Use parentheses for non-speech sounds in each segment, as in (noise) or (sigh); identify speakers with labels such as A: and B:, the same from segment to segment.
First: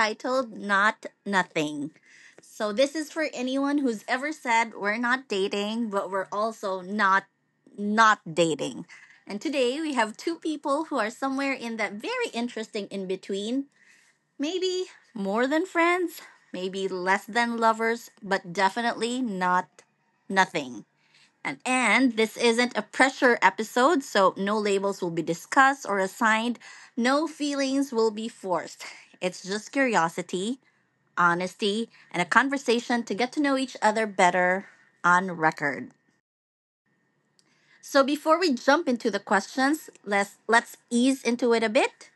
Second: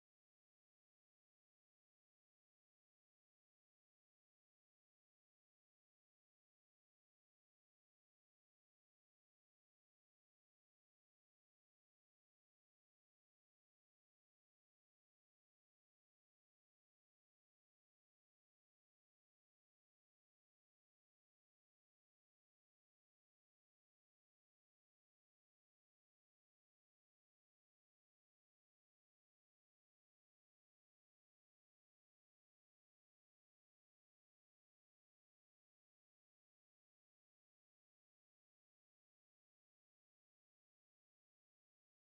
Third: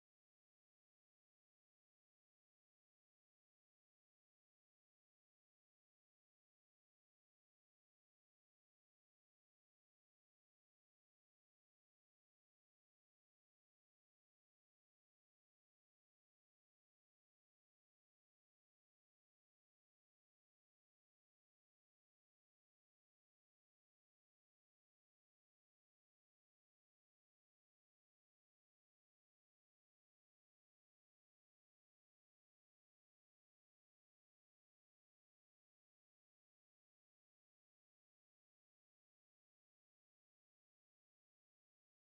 A: titled Not Nothing. So, this is for anyone who's ever said we're not dating, but we're also not not dating. And today we have two people who are somewhere in that very interesting in between. Maybe more than friends, maybe less than lovers, but definitely not nothing. And this isn't a pressure episode, so no labels will be discussed or assigned. No feelings will be forced. It's just curiosity, honesty, and a conversation to get to know each other better on record. So before we jump into the questions, let's ease into it a bit.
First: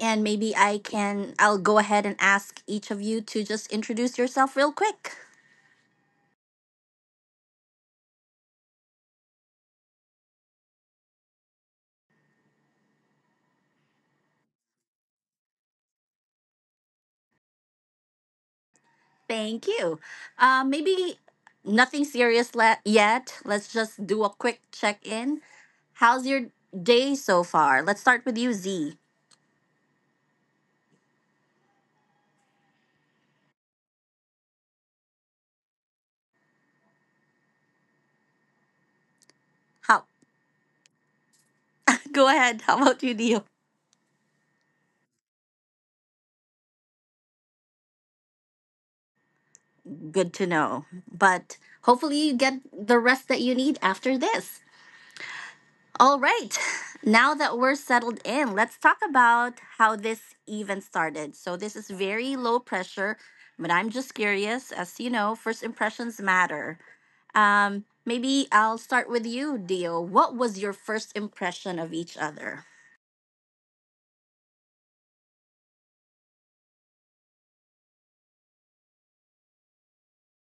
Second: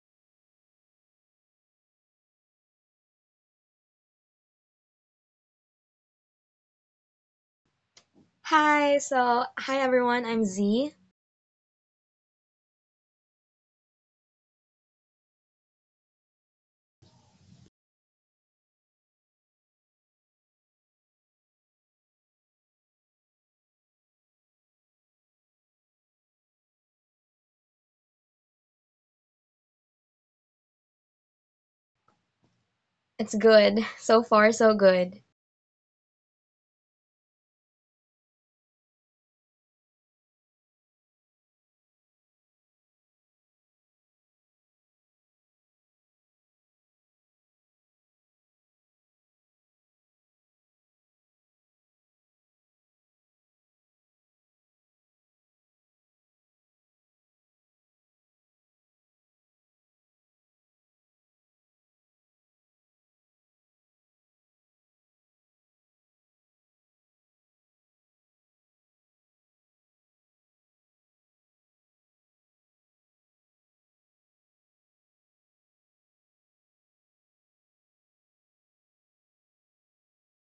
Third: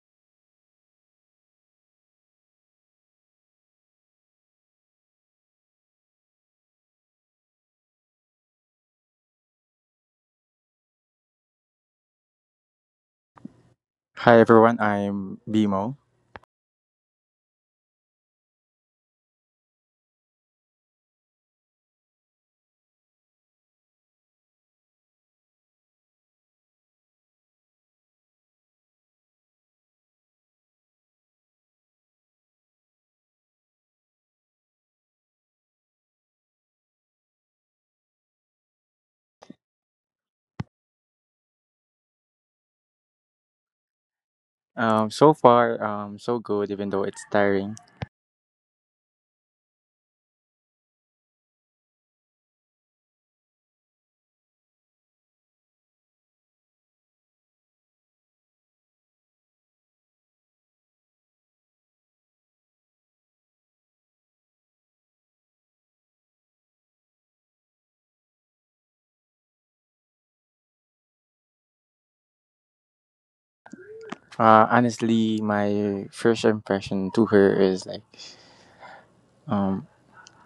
A: And maybe I'll go ahead and ask each of you to just introduce yourself real quick.
B: Hi, hi everyone, I'm Z.
C: Hi everyone, I'm Bimo.
A: Thank you. Maybe nothing serious yet. Let's just do a quick check in. How's your day so far? Let's start with you, Z.
B: It's good. So far, so good.
A: How? (laughs) Go ahead. How about you, Dio?
C: So far, so good, even though it's tiring.
A: Good to know. But hopefully, you get the rest that you need after this. All right. Now that we're settled in, let's talk about how this even started. So, this is very low pressure, but I'm just curious. As you know, first impressions matter. Maybe I'll start with you, Dio. What was your first impression of each other?
C: Honestly, my first impression to her is like, um,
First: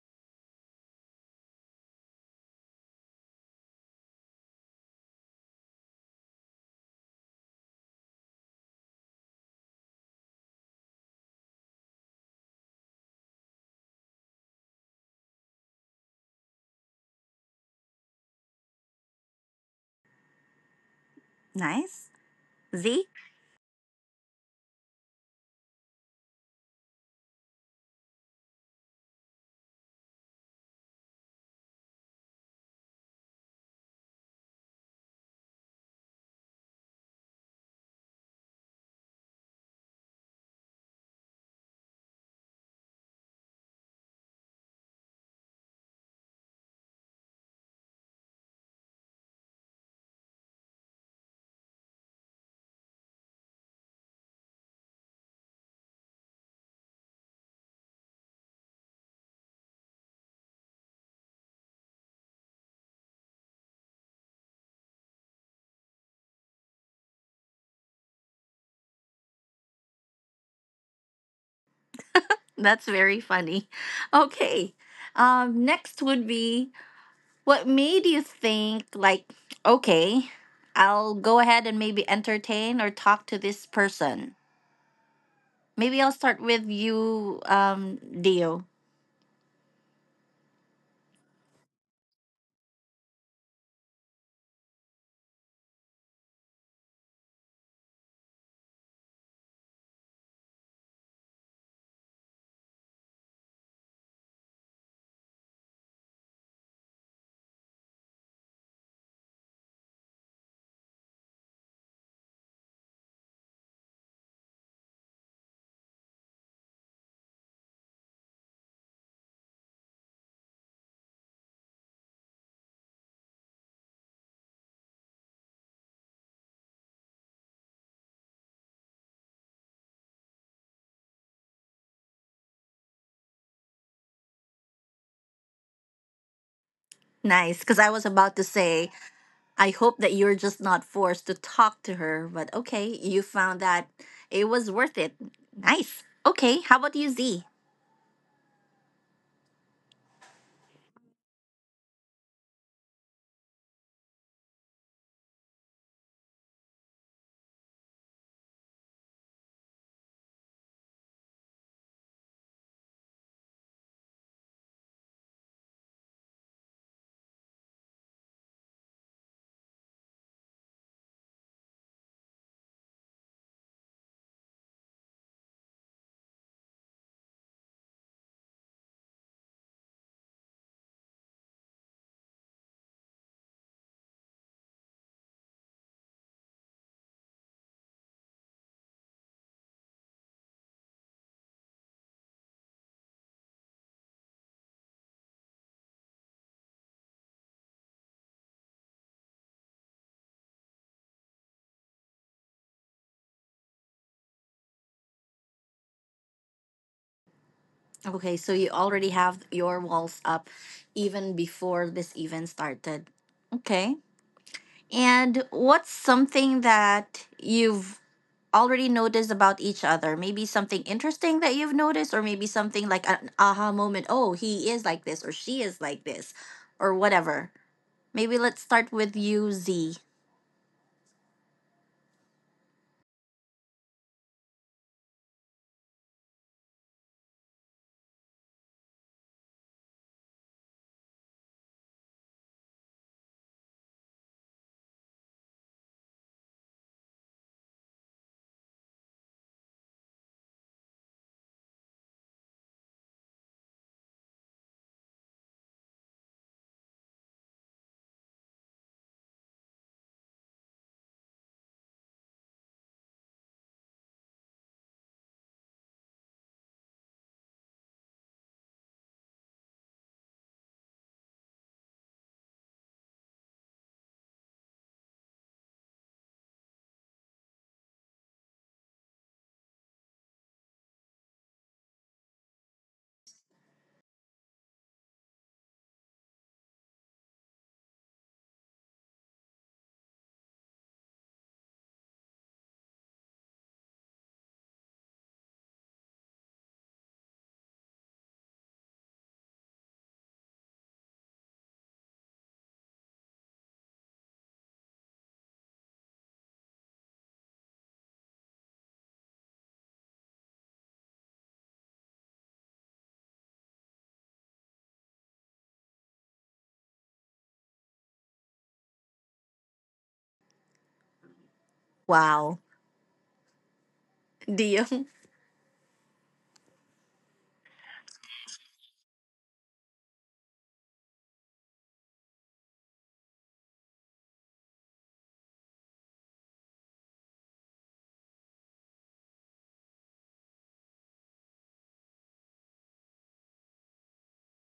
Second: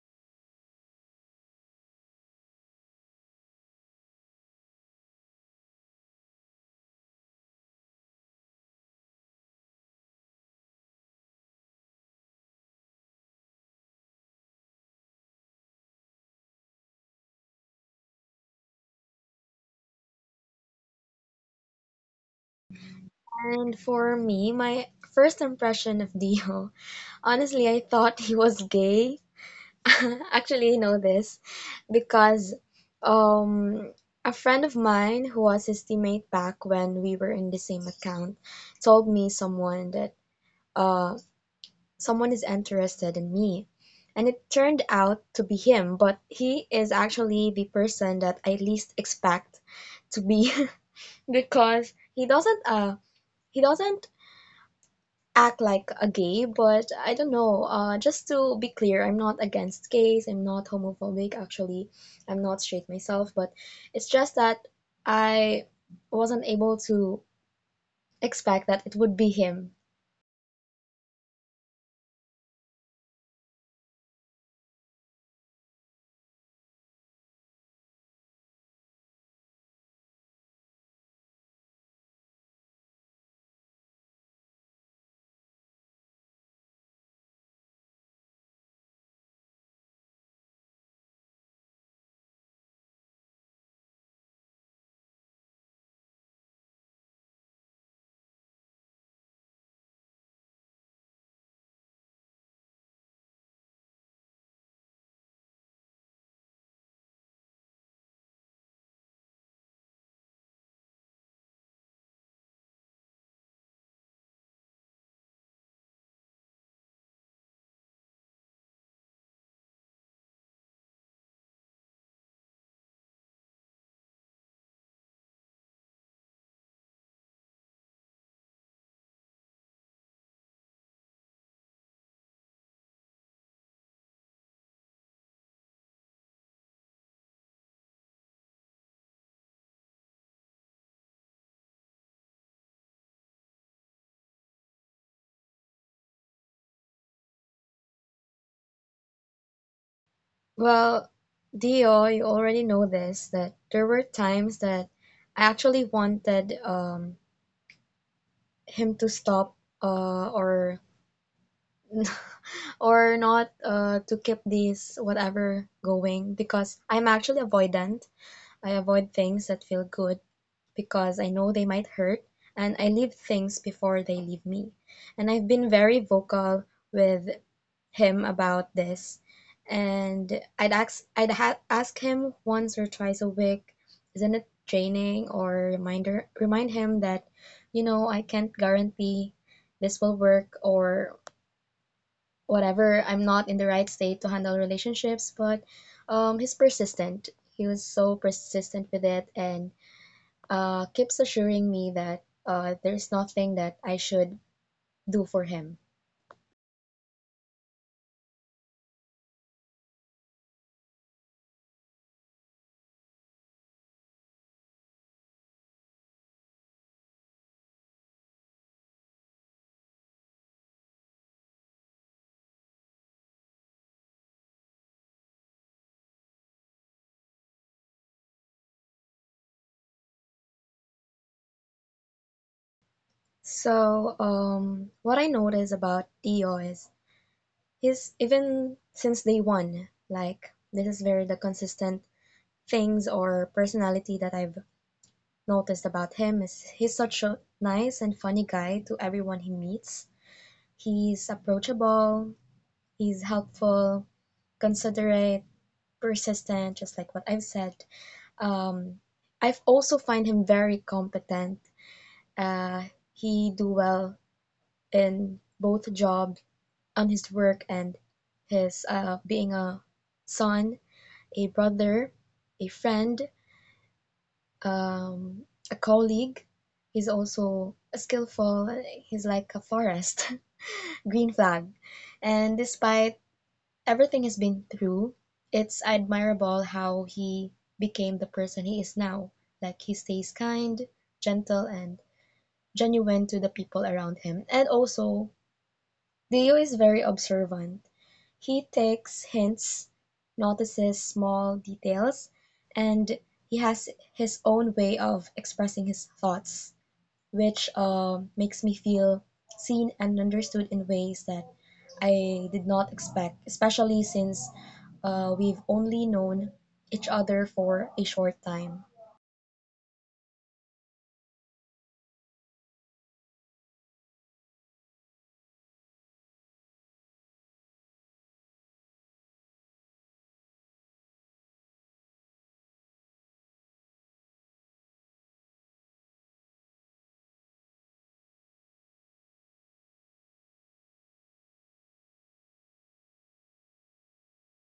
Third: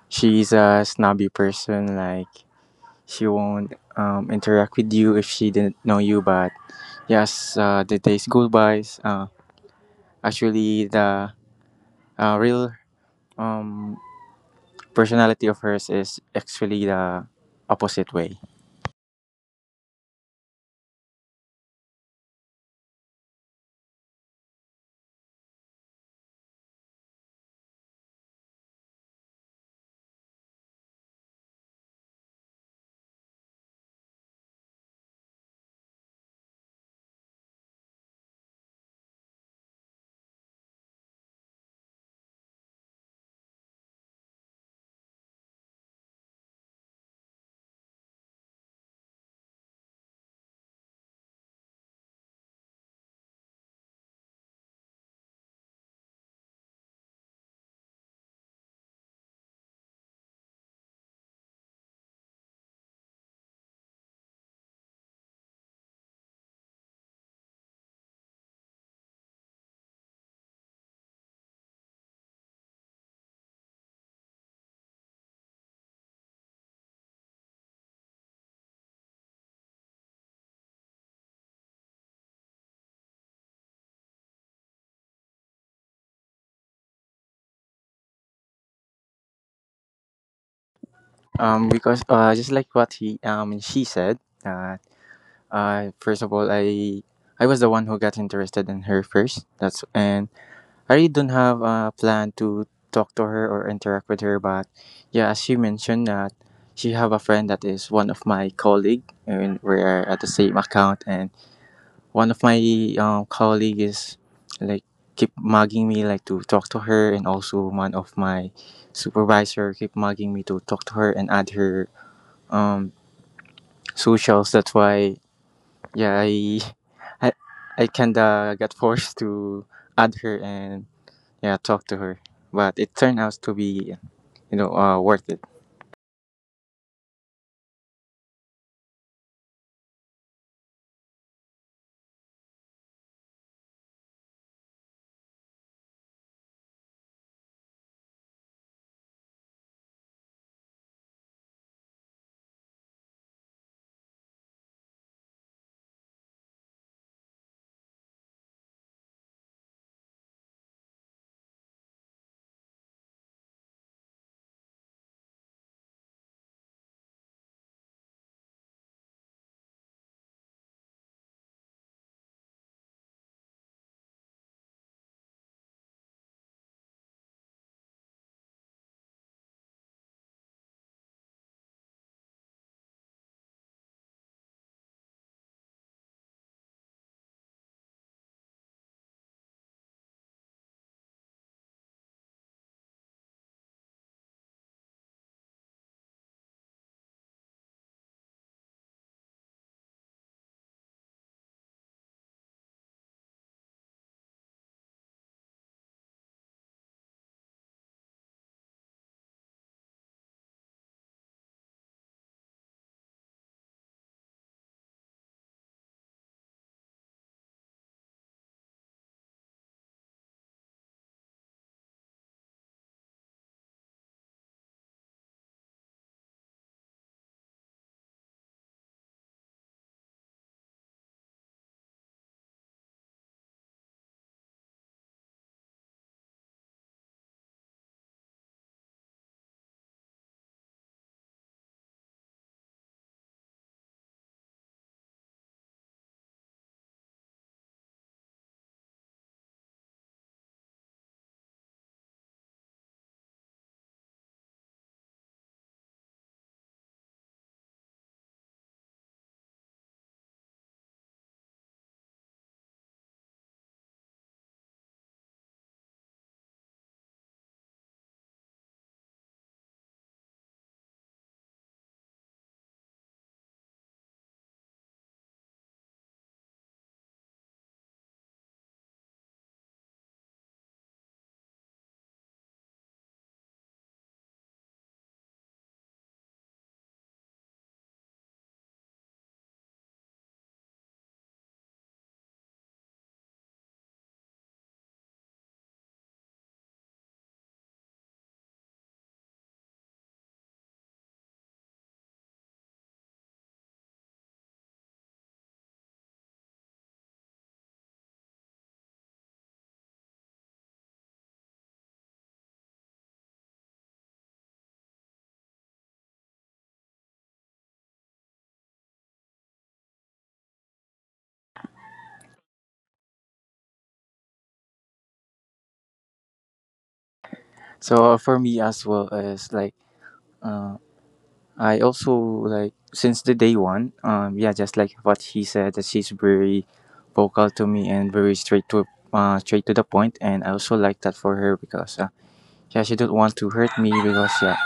C: she's a snobby person. Like, she won't interact with you if she didn't know you. But yes, the days go by. Actually, the real um, personality of hers is actually the opposite way.
A: Nice. Z?
B: And for me, my first impression of (laughs) Dio, honestly, I thought he was gay. (laughs) Actually, I know this because um a friend of mine who was his teammate back when we were in the same account told me uh someone is interested in me. And it turned out to be him, but he is actually the person that I least expect to be, (laughs) because he doesn't act like a gay, but I don't know. Just to be clear, I'm not against gays, I'm not homophobic actually. I'm not straight myself, but it's just that I wasn't able to expect that it would be him.
A: That's very funny. (laughs) Okay. Next would be what made you think, like, okay, I'll go ahead and maybe entertain or talk to this person? Maybe I'll start with you, Dio.
C: Because just like what he she said. Uh, first of all, I was the one who got interested in her first. That's and I really don't have a plan to talk to her or interact with her. But yeah, as she mentioned that she have a friend that is one of my colleague, and we're at the same account. And one of my colleague is like keep mugging me like to talk to her, and also one of my supervisor keep mugging me to talk to her and add her um socials. That's why yeah i, I kind of got forced to add her and yeah talk to her, but it turned out to be worth it.
A: Nice, because I was about to say, I hope that you're just not forced to talk to her, but okay, you found that it was worth it. Nice. Okay, how about you, Z?
B: Well, Dio, you already know this, that there were times that I actually wanted, him to stop, or (laughs) or not, to keep these whatever going because I'm actually avoidant. I avoid things that feel good because I know they might hurt, and I leave things before they leave me. And I've been very vocal with him about this, and I'd ask him once or twice a week, isn't it draining? Or remind him that, you know, I can't guarantee this will work or whatever. I'm not in the right state to handle relationships, but he's persistent. He was so persistent with it, and keeps assuring me that there's nothing that I should do for him.
A: Okay, so you already have your walls up even before this even started. Okay. And what's something that you've already noticed about each other? Maybe something interesting that you've noticed, or maybe something like an aha moment. Oh, he is like this, or she is like this, or whatever. Maybe let's start with you, Z.
B: So, what I notice about Tio is he's, even since day one, like, this is very the consistent things or personality that I've noticed about him is he's such a nice and funny guy to everyone he meets. He's approachable, he's helpful, considerate, persistent, just like what I've said. um, I've also find him very competent. uh, he do well in both job, on his work and his, being a son, a brother, a friend, um, a colleague. He's also a skillful. He's like a forest, (laughs) green flag. And despite everything he's been through, it's admirable how he became the person he is now. Like, he stays kind, gentle, and genuine to the people around him. And also, Dio is very observant. He takes hints, notices small details, and he has his own way of expressing his thoughts, which makes me feel seen and understood in ways that I did not expect, especially since we've only known each other for a short time.
A: Wow. (laughs) Do you?
C: So, for me as well, as like I also like since the day one, yeah just like what he said that she's very vocal to me and very straight to the point, and I also like that for her because yeah she don't want to hurt me because yeah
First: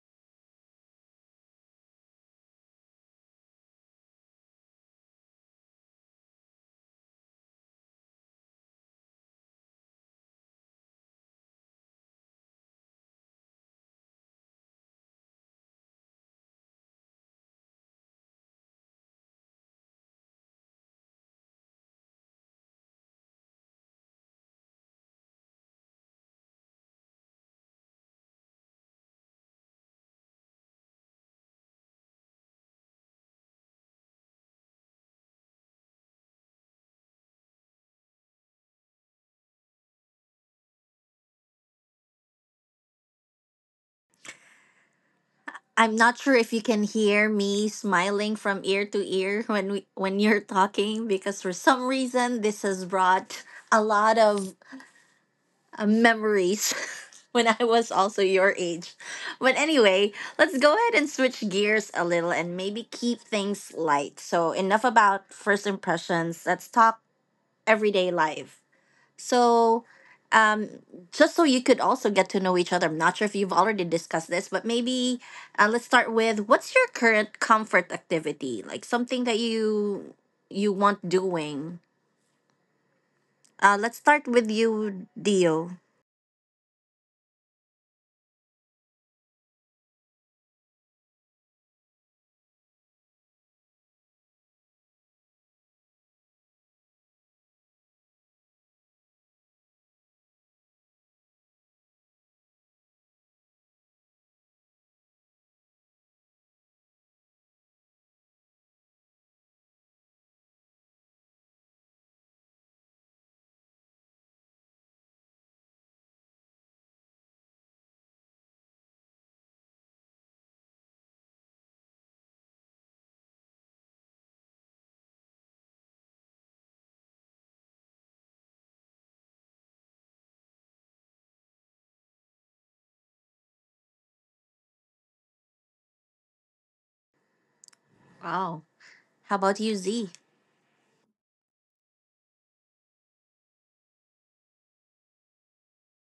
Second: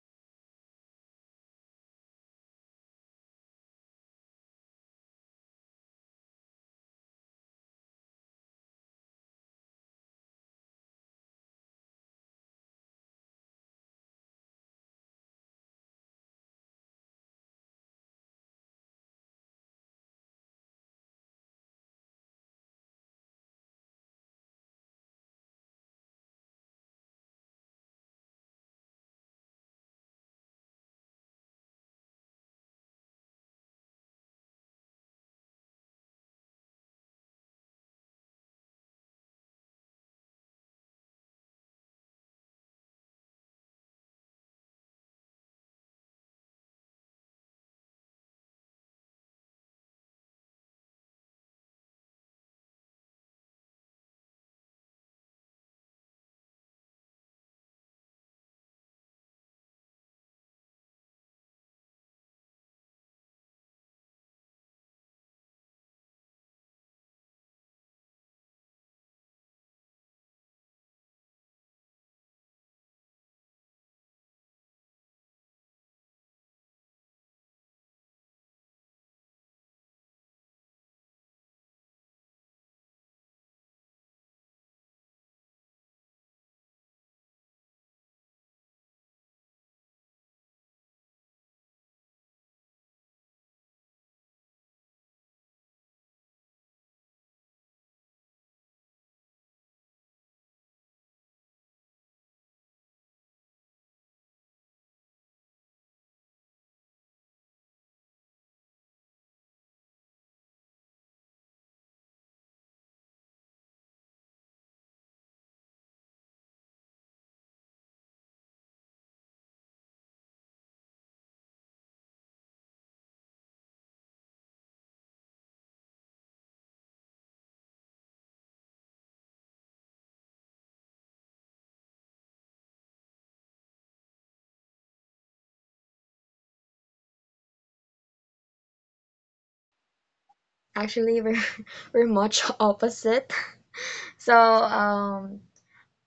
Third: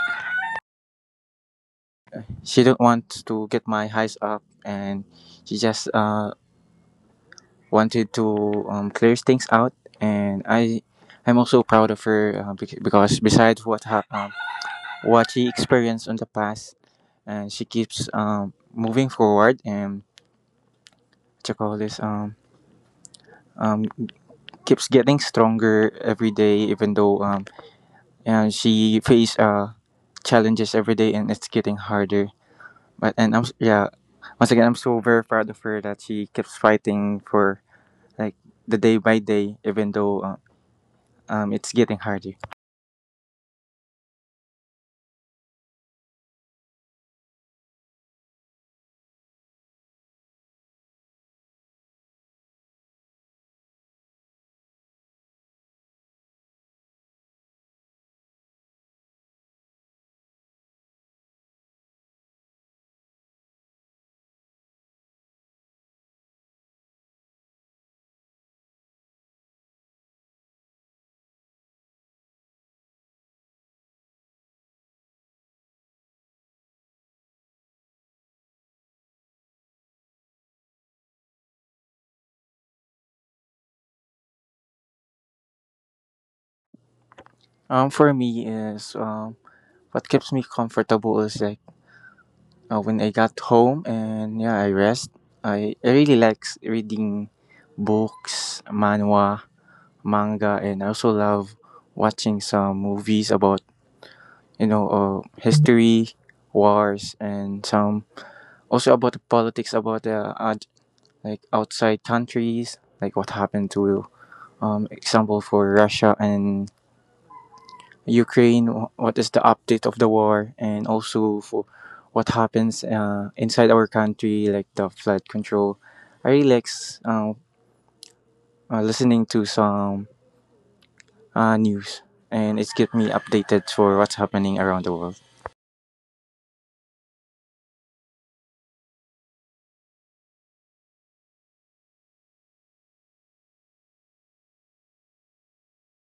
C: she don't want to get my highs up, and she just wanted to clear things out, and I'm also proud of her, because besides what she experienced in the past, and she keeps moving forward and check all this um, keeps getting stronger every day, even though and she face challenges every day, and it's getting harder. But, yeah, once again I'm so very proud of her that she keeps fighting for, like, the day by day, even though it's getting harder.
A: I'm not sure if you can hear me smiling from ear to ear when we when you're talking, because for some reason this has brought a lot of memories (laughs) when I was also your age. But anyway, let's go ahead and switch gears a little and maybe keep things light. So enough about first impressions. Let's talk everyday life. So, um, just so you could also get to know each other, I'm not sure if you've already discussed this, but maybe let's start with what's your current comfort activity, like something that you want doing. Let's start with you, Dio.
C: For me is what keeps me comfortable is, like, when I got home and yeah, I rest. I really like reading books, manhwa, manga, and I also love watching some movies about history, wars, and some also about the politics about the like outside countries, like what happened to example for Russia and Ukraine, what is the update of the war, and also for what happens inside our country, like the flood control. I really like uh, listening to some news, and it's get me updated for what's happening around the world.
A: Wow. How about you, Z?
B: Actually, we're (laughs) we're much opposite. So, um,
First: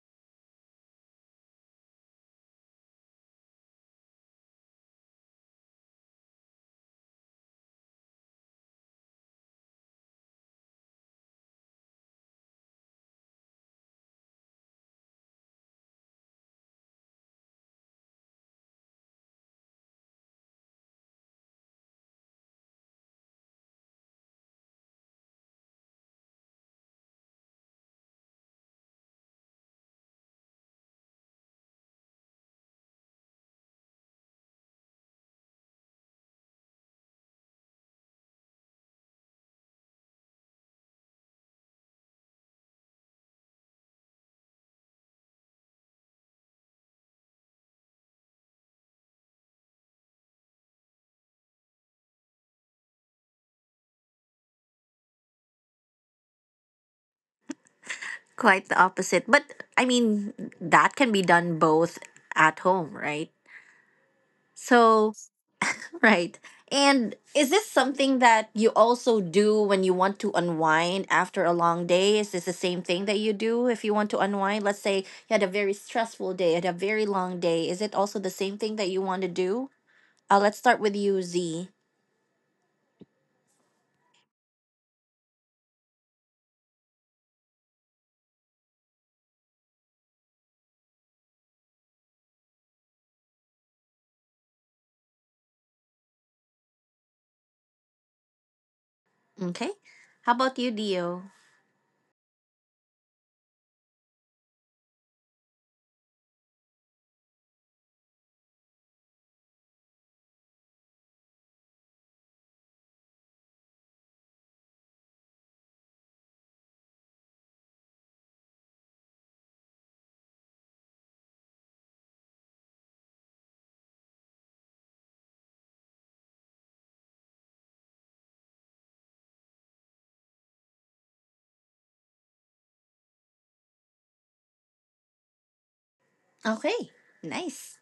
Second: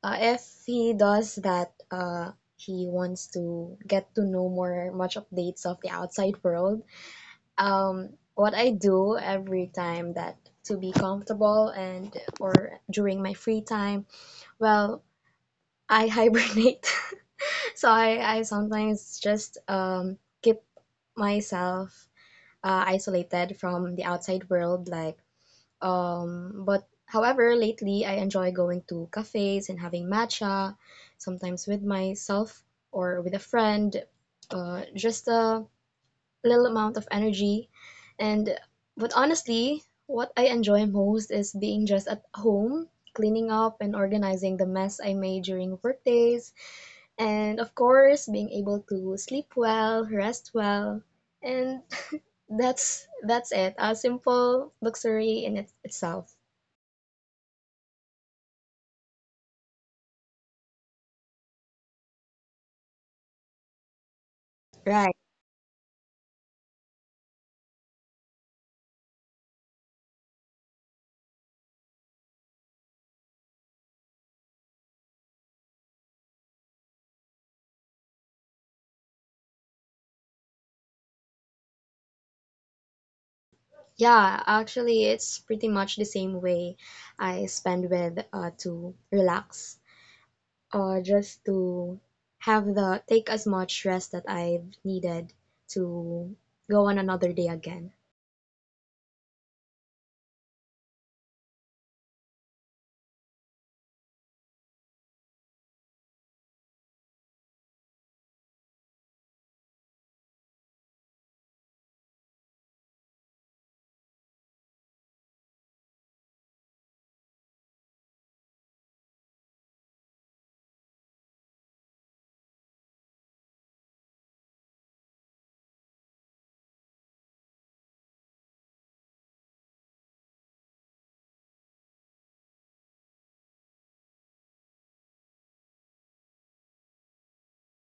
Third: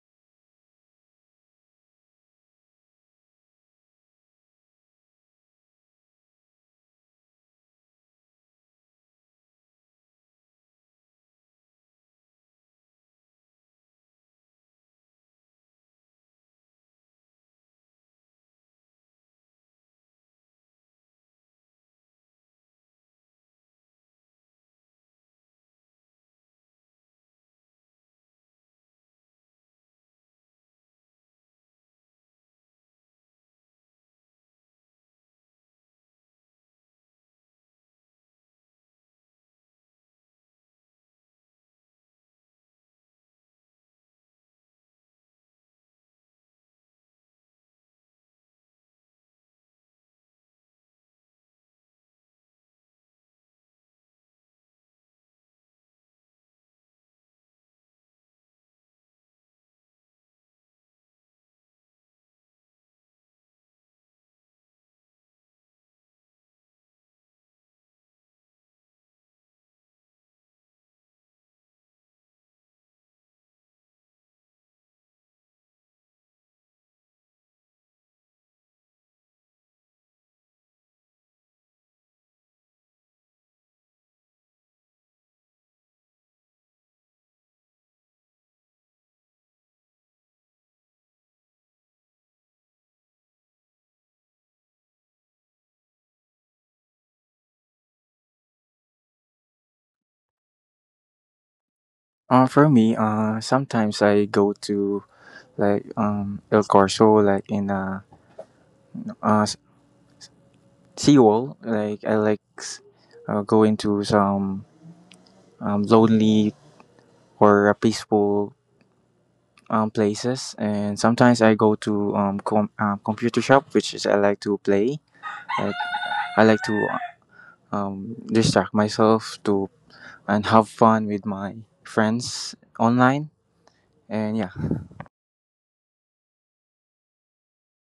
B: Uh, if he does that, he wants to get to know more much updates of the outside world. What I do every time that to be comfortable and or during my free time, well, I hibernate. (laughs) So I sometimes just, keep myself isolated from the outside world, like, but however, lately I enjoy going to cafes and having matcha, sometimes with myself or with a friend, just a little amount of energy. And but honestly, what I enjoy most is being just at home, cleaning up and organizing the mess I made during work days, and of course, being able to sleep well, rest well, and (laughs) that's it. A simple luxury in itself.
A: Quite the opposite, but I mean, that can be done both at home, right?
B: Right.
A: So, right. And is this something that you also do when you want to unwind after a long day? Is this the same thing that you do if you want to unwind? Let's say you had a very stressful day, had a very long day. Is it also the same thing that you want to do? Let's start with you, Z.
B: Yeah, actually, it's pretty much the same way I spend with, to relax, or just to have the take as much rest that I've needed to go on another day again.
A: Okay. How about you, Dio?
C: For me, sometimes I go to, like, El Corso, like in a uh, seawall. Like I like going to some lonely or a peaceful places, and sometimes I go to computer shop, which is I like to play. Like I like to distract myself to and have fun with my friends online, and yeah,
A: Okay. Nice.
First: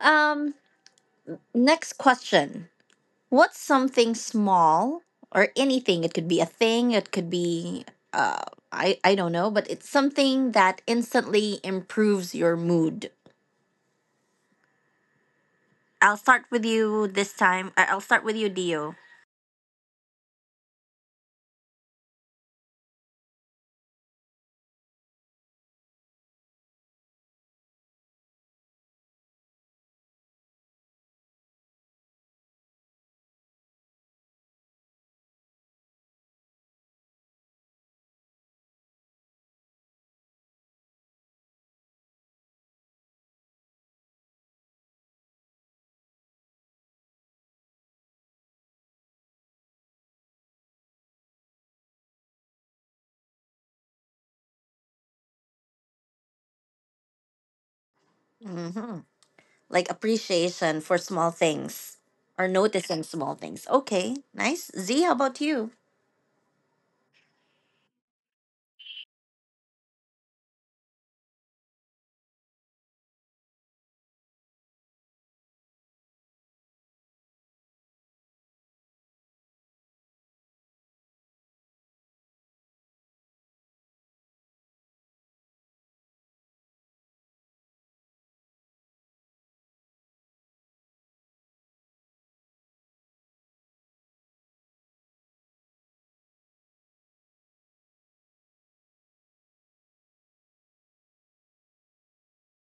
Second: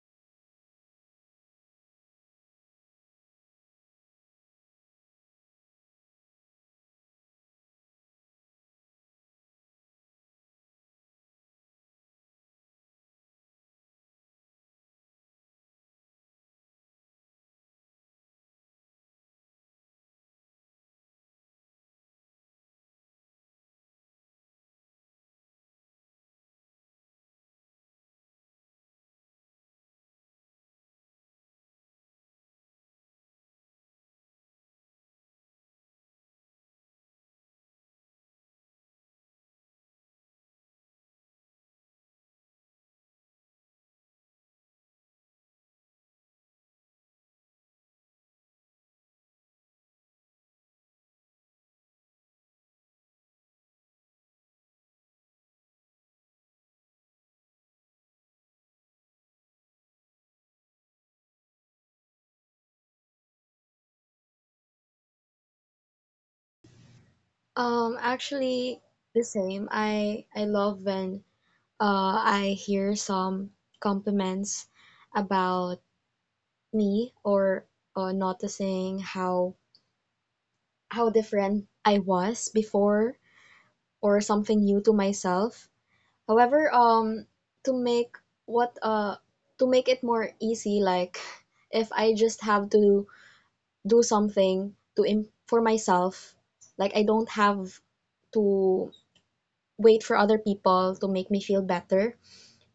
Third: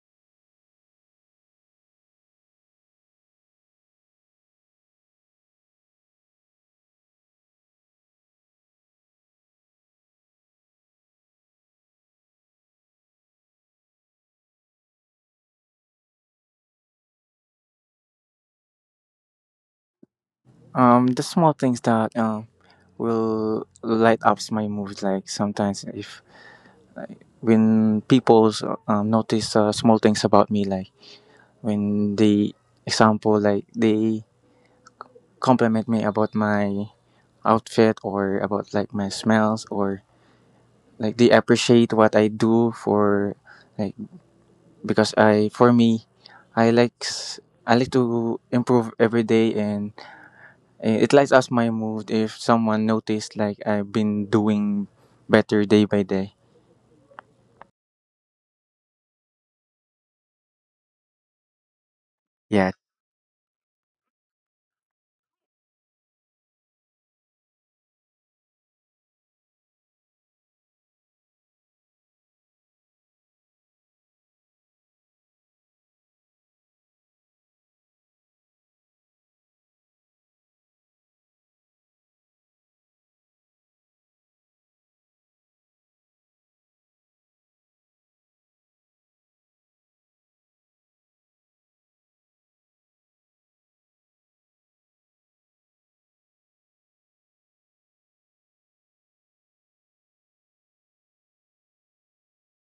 A: Um, Next question. What's something small or anything? It could be a thing, it could be uh I don't know, but it's something that instantly improves your mood. I'll start with you this time. I'll start with you, Dio.
C: the small things that will light up my mood. Like sometimes if when people notice small things about me, like when they example like they compliment me about my outfit or about like my smells or like they appreciate what I do for like because I for me I I like to improve every day, and it lights up my mood if someone noticed like I've been doing better day by day.
A: Hmm. Like appreciation for small things or
C: Yeah,
A: noticing small things. Okay, nice. Z, how about you?
B: Actually, the same. I love when I hear some compliments about me or, noticing how different I was before or something new to myself. However, to make what to make it more easy, like, (laughs) if I just have to do something to im for myself, like, I don't have to wait for other people to make me feel better.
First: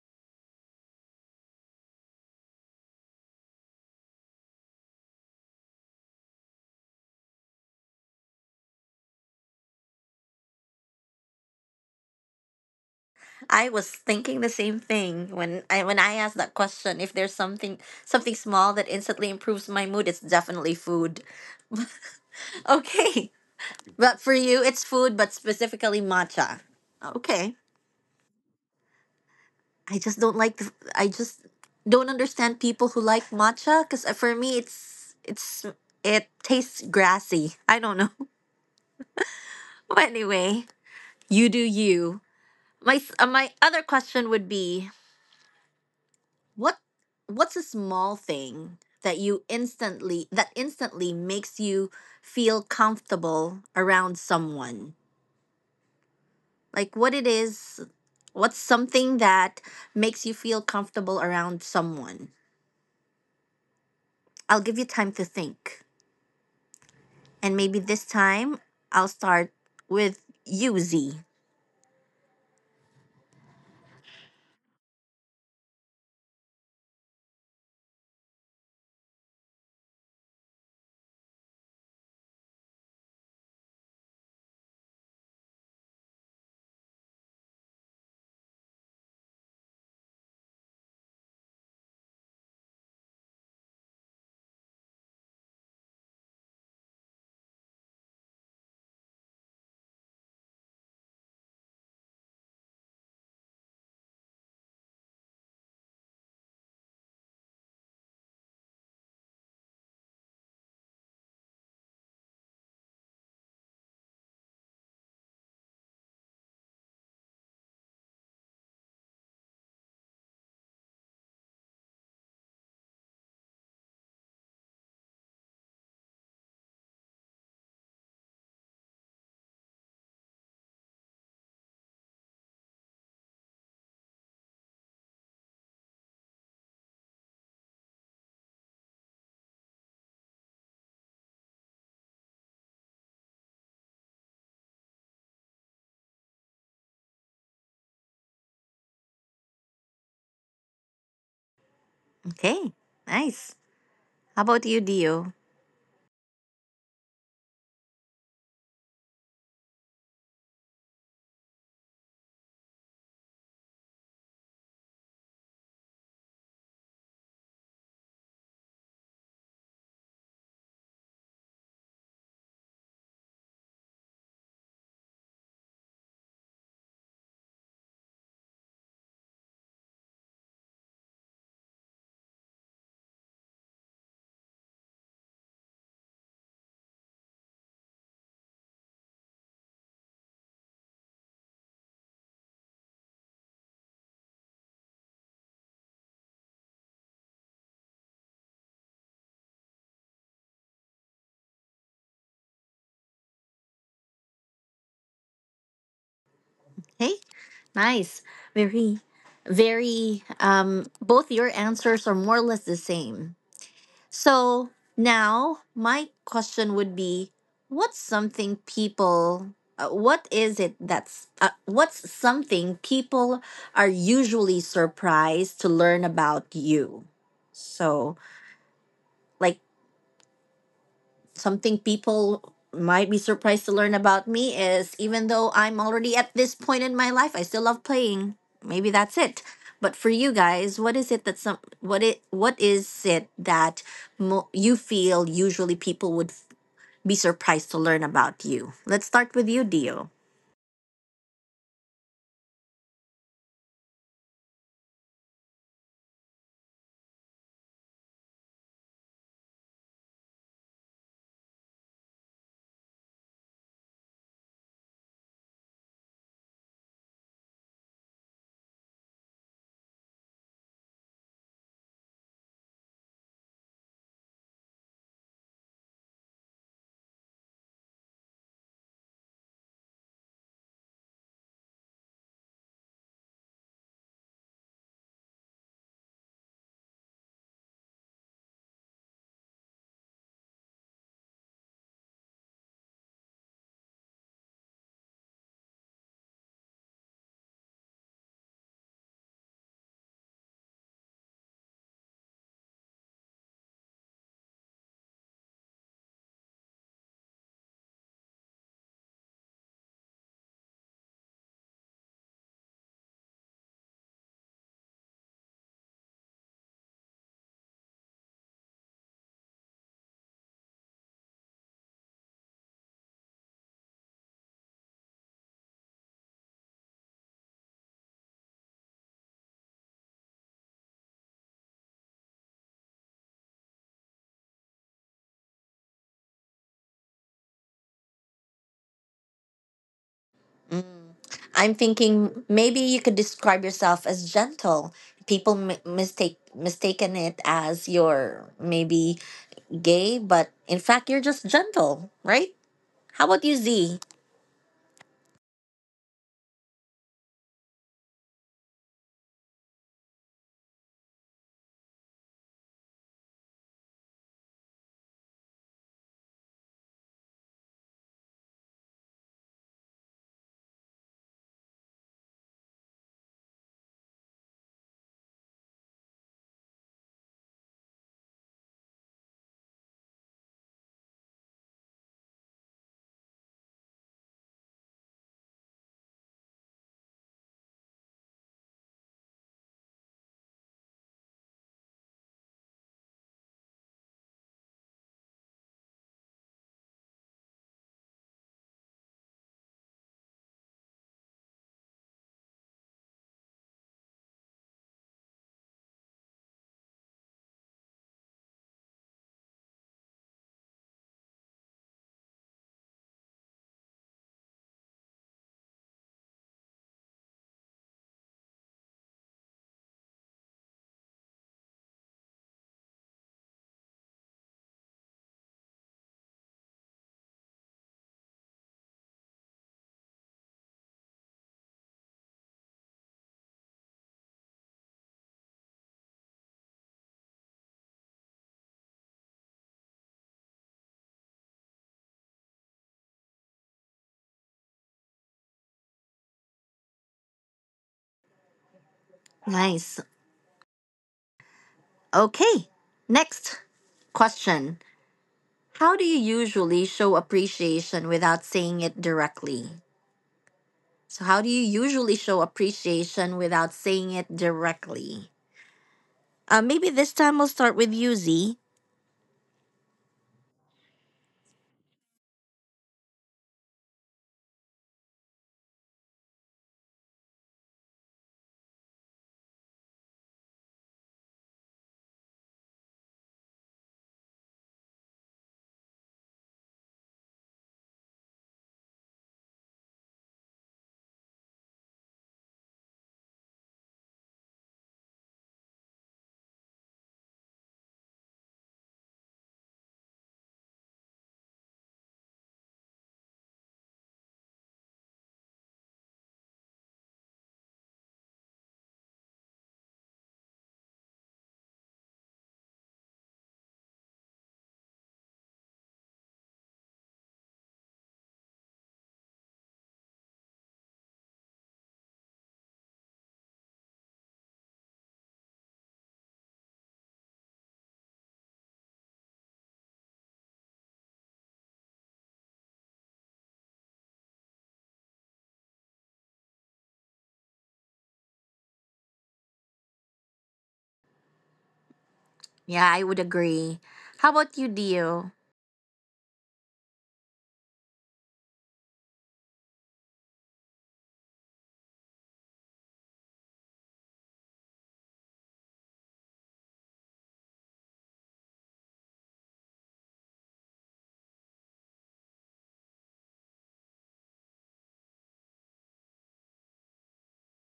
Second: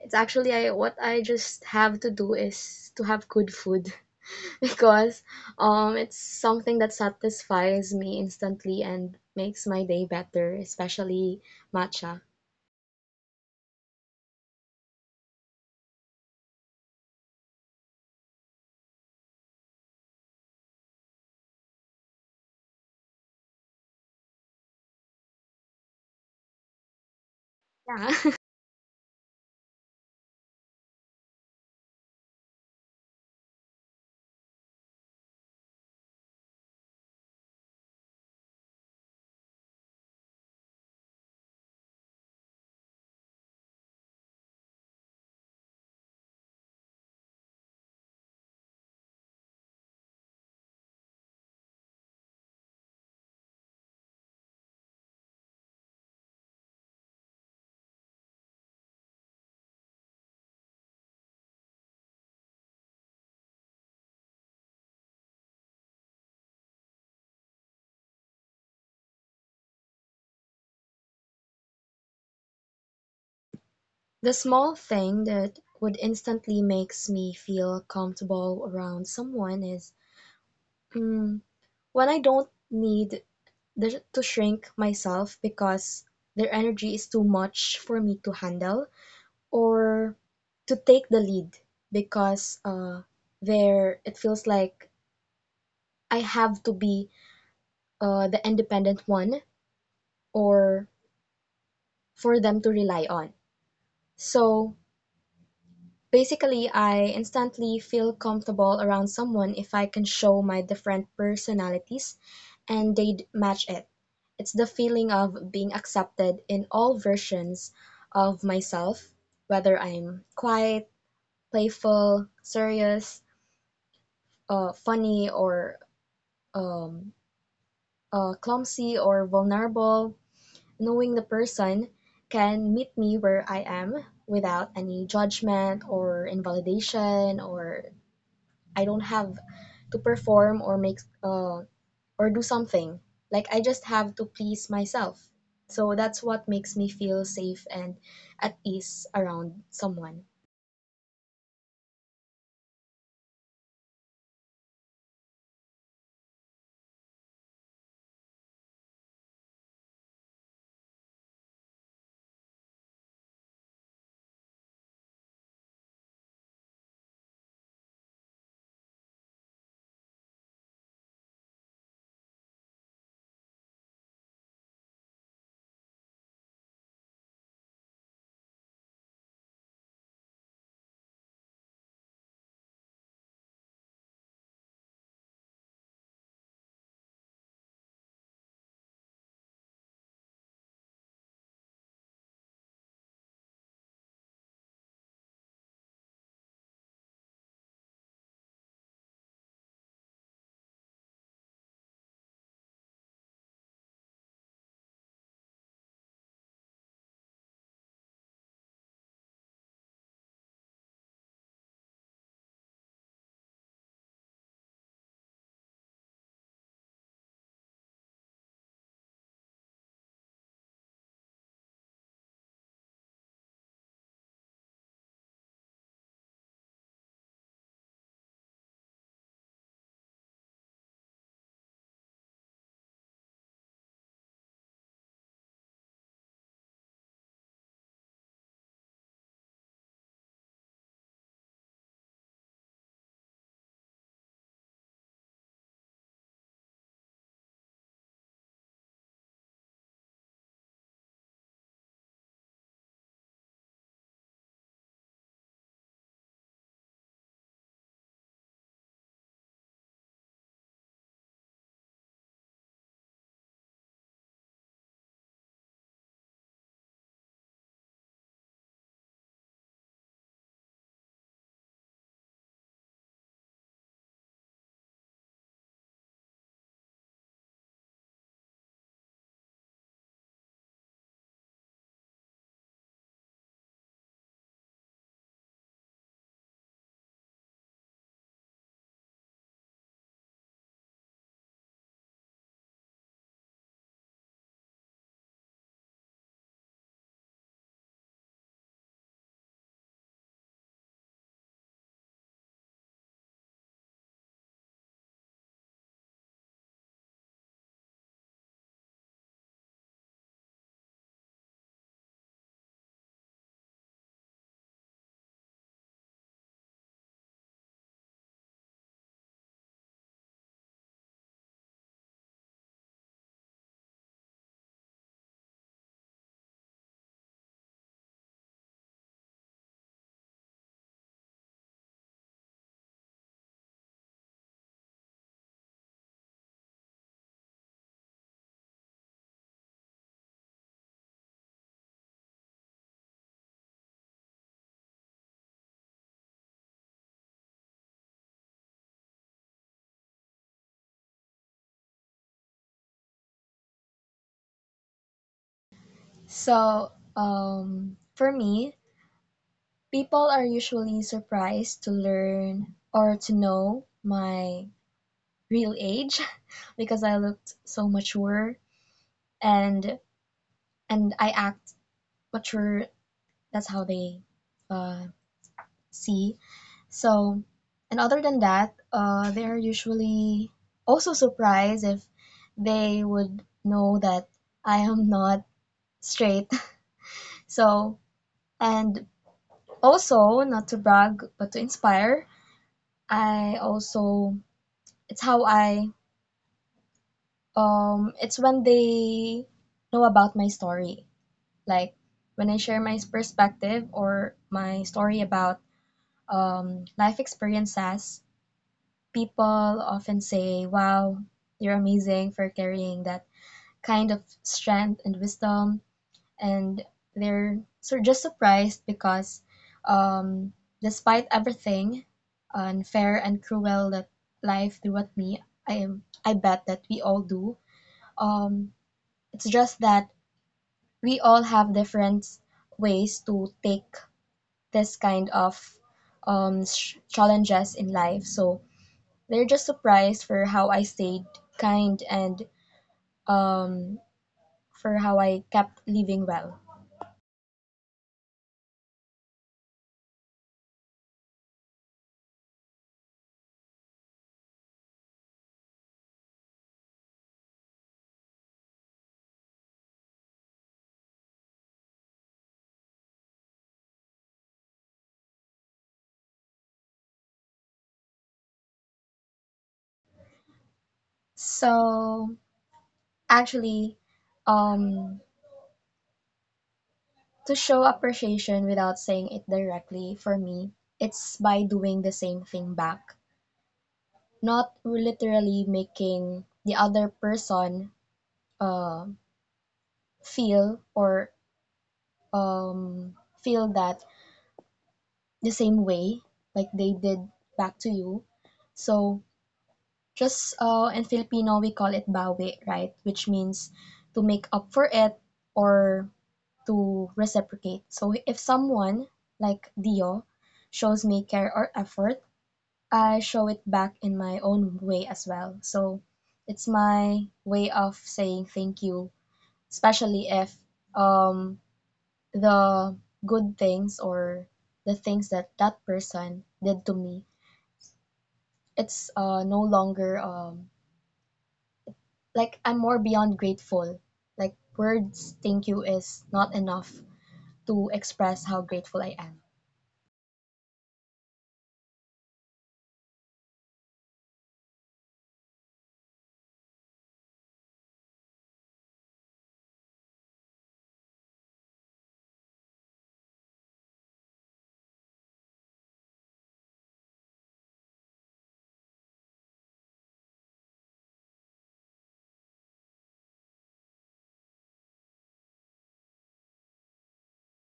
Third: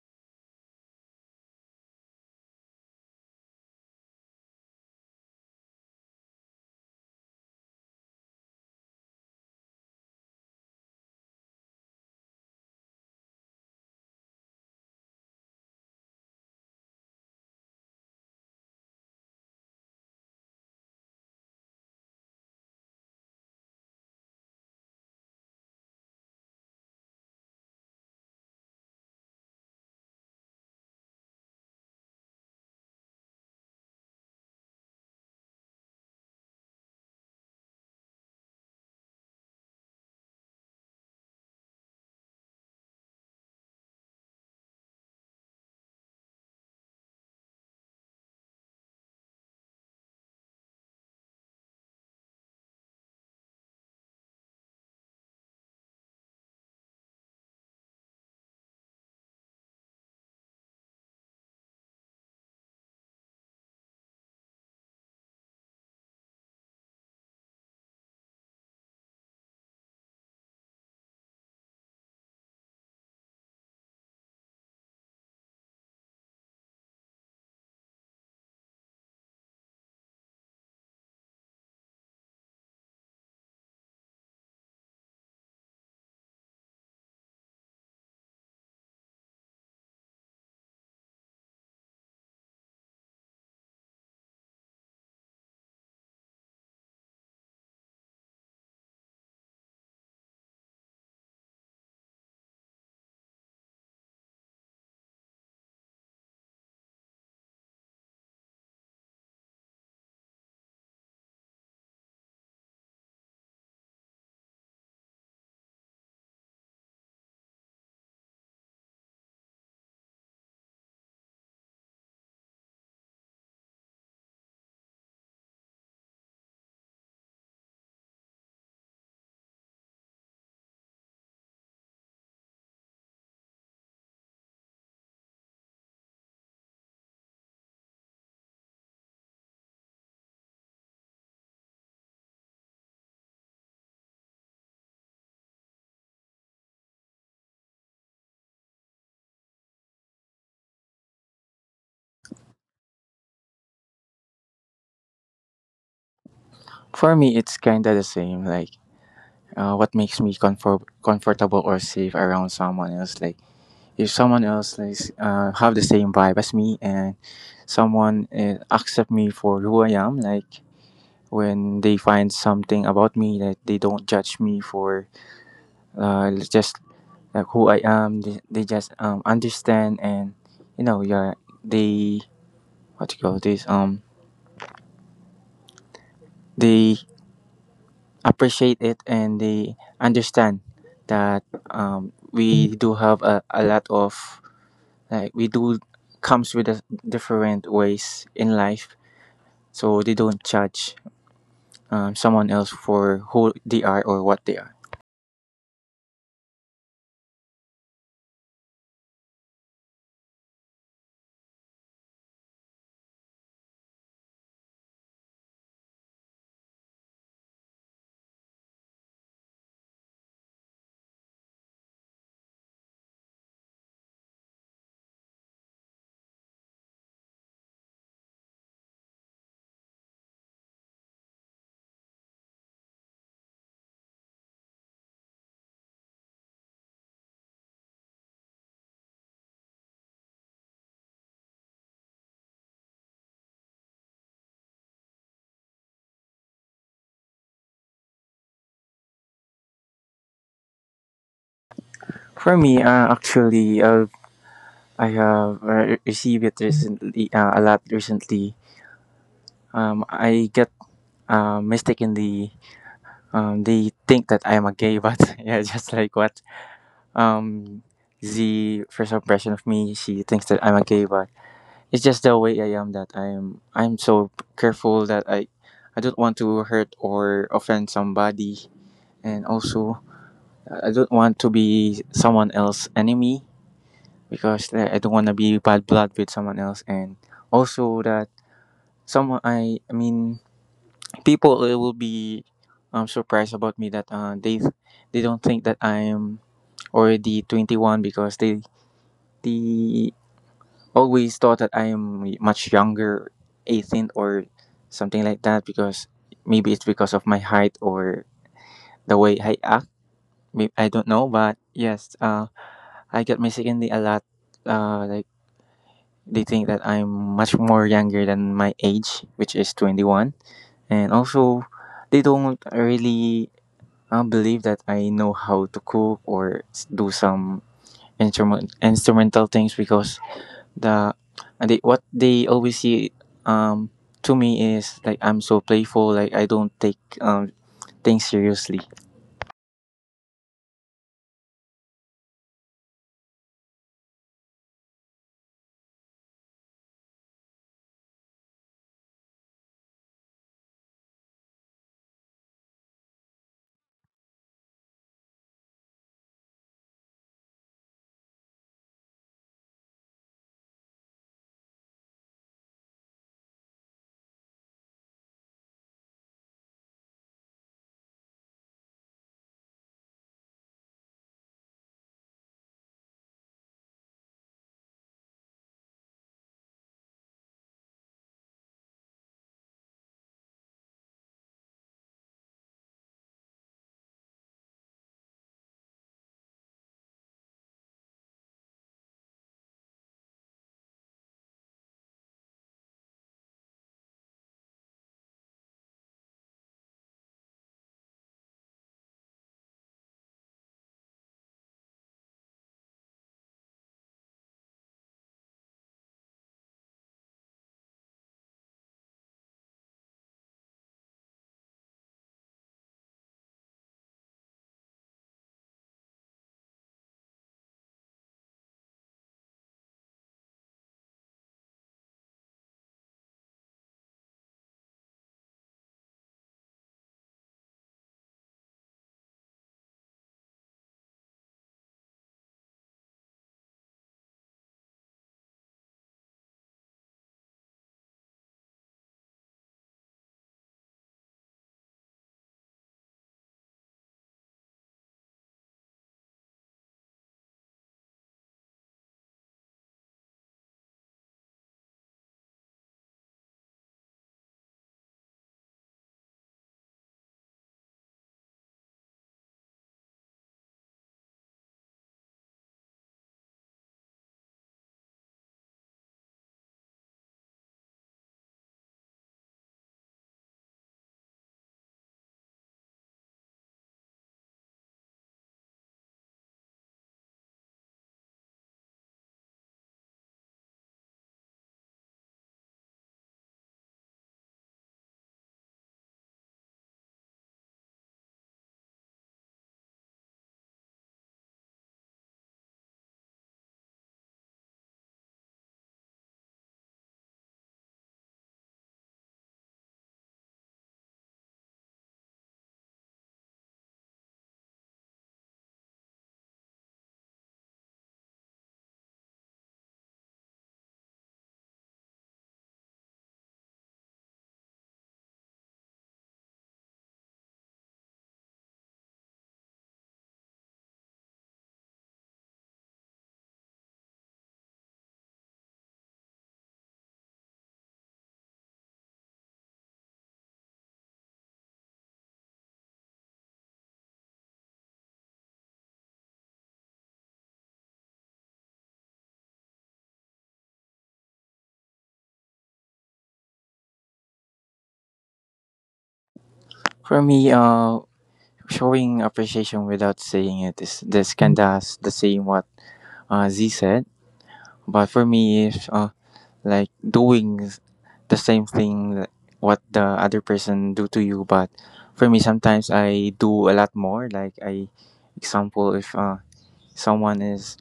B: It's actually, I just have to do is to have good food, (laughs) because it's something that satisfies me instantly and makes my day better, especially matcha.
A: I was thinking the same thing when I asked that question. If there's something small that instantly improves my mood, it's definitely food. (laughs) Okay. But for you, it's food, but specifically matcha. Okay.
B: Yeah. (laughs)
A: I just don't understand people who like matcha, because for me, it tastes grassy. I don't know. (laughs) But anyway, you do you. My other question would be what what's a small thing that you instantly that instantly makes you feel comfortable around someone? Like what it is, what's something that makes you feel comfortable around someone? I'll give you time to think. And maybe this time I'll start with you, Z.
B: The small thing that would instantly makes me feel comfortable around someone is, mm, when I don't need to shrink myself because their energy is too much for me to handle or to take the lead because there it feels like I have to be the independent one or for them to rely on. So, basically, I instantly feel comfortable around someone if I can show my different personalities and they'd match it. It's the feeling of being accepted in all versions of myself, whether I'm quiet, playful, serious, funny, or um, clumsy or vulnerable. Knowing the person can meet me where I am without any judgment or invalidation, or I don't have to perform or make, or do something. Like, I just have to please myself. So that's what makes me feel safe and at ease around someone.
A: Okay, nice. How about you, Dio?
C: for me it's kind of the same, like what makes me comfortable or safe around someone else, like if someone else is, have the same vibe as me, and someone accept me for who I am, like when they find something about me that they don't judge me for, just like who I am, they just understand, and yeah they what you call this they appreciate it, and they understand that we do have a lot of, like, we do comes with a different ways in life, so they don't judge someone else for who they are or what they are.
A: Hey, nice. Very, very, both your answers are more or less the same. So now my question would be what's something people what is it that's what's something people are usually surprised to learn about you? So, like, something people might be surprised to learn about me is, even though I'm already at this point in my life, I still love playing. Maybe that's it. But for you guys, what is it that some what it what is it that mo- you feel usually people would be surprised to learn about you. Let's start with you, Dio.
C: For me, actually, I have received it recently, a lot recently. I get mistakenly, they think that I'm a gay, but (laughs) yeah, just like what um, the first impression of me, she thinks that I'm a gay, but it's just the way I am that I'm. I'm so careful that I don't want to hurt or offend somebody, and also I don't want to be someone else's enemy, because I don't want to be bad blood with someone else, and also that someone I mean people will be surprised about me, that they don't think that I'm already 21 because they always thought that I'm much younger, 18 or something like that, because maybe it's because of my height or the way I act. I don't know, but yes, I get mistakenly a lot. Like they think that I'm much more younger than my age, which is 21, and also they don't really believe that I know how to cook or do some instrumental things, because the they, what they always see um to me is like I'm so playful, like I don't take things seriously.
A: Mm, I'm thinking maybe you could describe yourself as gentle. People mistaken it as you're maybe gay, but in fact you're just gentle, right? How about you, Z?
B: So, for me, people are usually surprised to learn or to know my real age (laughs) because I looked so mature, and and I act mature. That's how they uh, see. So, and other than that, they're usually also surprised if they would know that I am not straight. (laughs) So, and also, not to brag, but to inspire, I also, it's how I, it's when they know about my story. Like, when I share my perspective or my story about life experiences, people often say, "Wow, you're amazing for carrying that kind of strength and wisdom." And they're so just surprised because, um, despite everything unfair and cruel that life threw at me, I bet that we all do. Um, it's just that we all have different ways to take this kind of, challenges in life. So, they're just surprised for how I stayed kind, and um, for how I kept living well.
A: Nice. Okay. Next question. How do you usually show appreciation without saying it directly? So, how do you usually show appreciation without saying it directly? Maybe this time we'll start with you, Z.
B: So actually, um, to show appreciation without saying it directly, for me, it's by doing the same thing back, not literally making the other person, uh, feel or, um, feel that the same way like they did back to you. So just, in Filipino, we call it bawi, right? Which means to make up for it or to reciprocate. So if someone, like Dio, shows me care or effort, I show it back in my own way as well. So it's my way of saying thank you, especially if um, the good things or the things that that person did to me, it's, no longer, like, I'm more beyond grateful. Like, words, thank you, is not enough to express how grateful I am.
A: Yeah, I would agree. How about you, Dio?
C: For me, showing appreciation without saying it is this kind of the same what Z said. But for me, if like doing the same thing what the other person do to you, but for me sometimes I do a lot more. Like example, if someone is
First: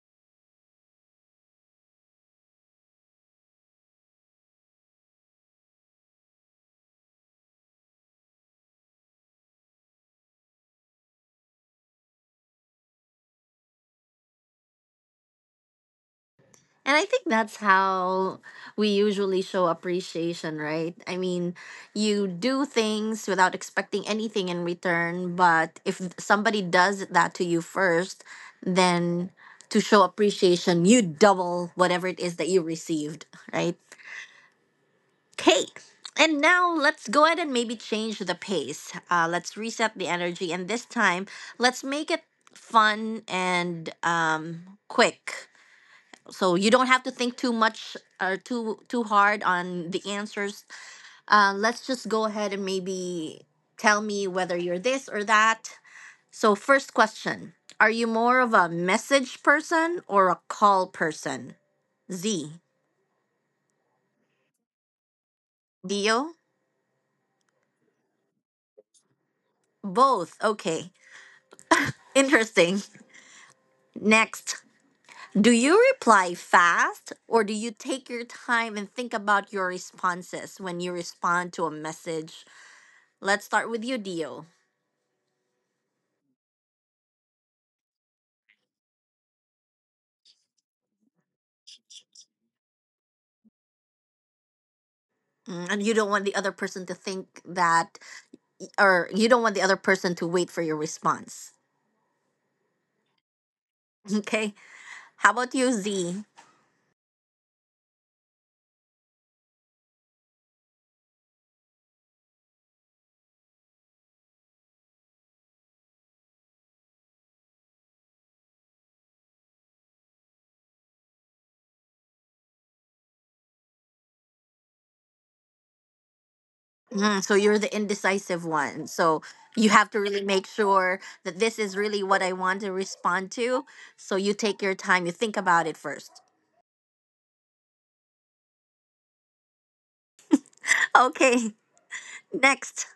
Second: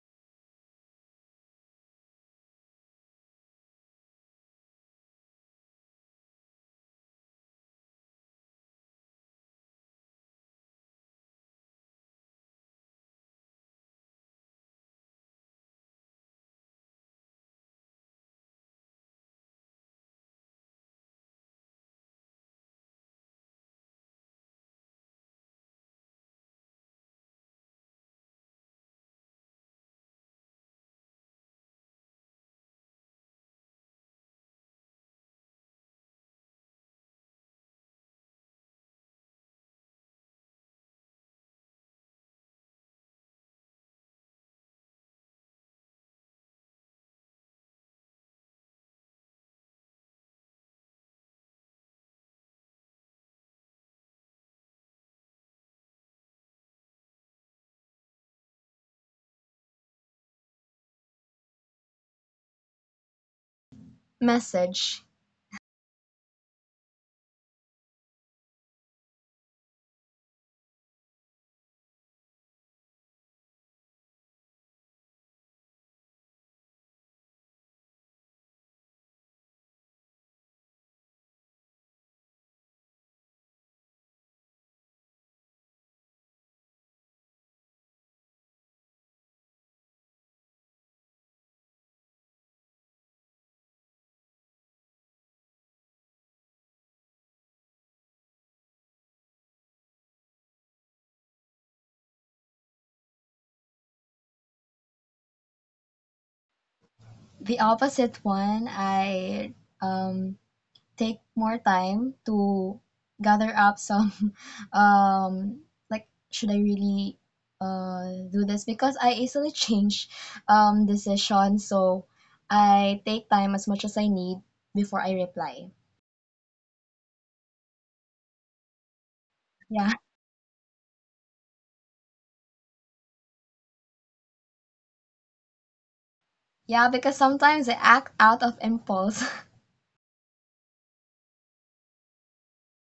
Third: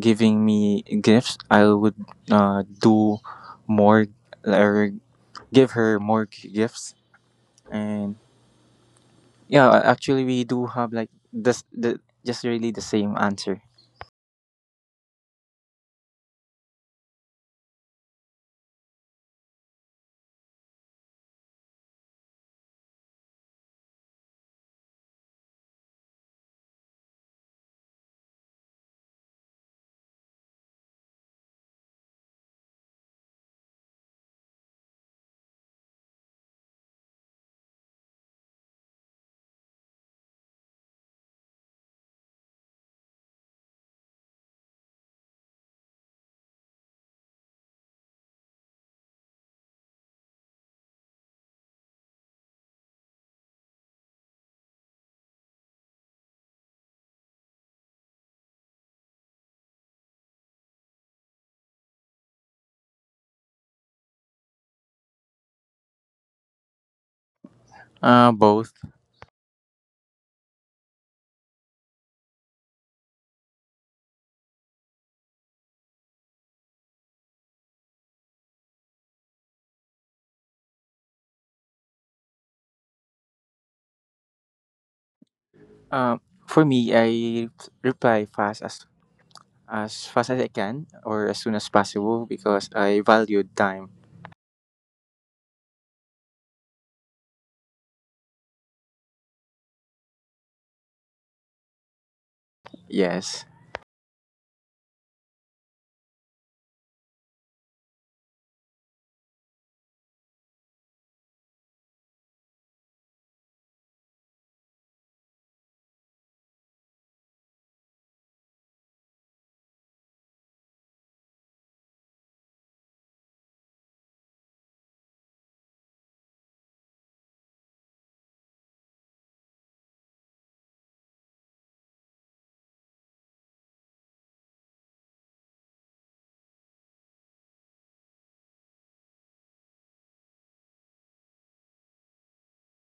C: giving me gifts, I would do more or give her more gifts, and yeah, actually, we do have like this the just really the same answer.
A: And I think that's how we usually show appreciation, right? I mean, you do things without expecting anything in return, but if somebody does that to you first, then to show appreciation, you double whatever it is that you received, right? Okay, and now let's go ahead and maybe change the pace. Let's reset the energy, and this time let's make it fun and quick. So you don't have to think too much or too hard on the answers. Let's just go ahead and maybe tell me whether you're this or that. So first question: are you more of a message person or a call person? Z.
B: Message.
A: Dio?
C: Both.
A: Both. Okay. (laughs) Interesting. Next, do you reply fast or do you take your time and think about your responses when you respond to a message? Let's start with you, Dio.
C: Uh, for me, I reply fast as fast as I can, or as soon as possible, because I value time.
A: Mm, and you don't want the other person to think that, or you don't want the other person to wait for your response.
C: Yes.
A: (laughs) Okay. How about you, Z?
B: The opposite one, I, um, take more time to gather up some (laughs) um, like, should I really do this, because I easily change decisions. So I take time as much as I need before I reply.
A: Mm, so you're the indecisive one. So you have
B: Yeah.
A: to really make sure that this is really what I want to respond to. So you take your time, you think about it first.
B: Yeah, because sometimes I act out of impulse. (laughs)
A: Okay. (laughs) Next.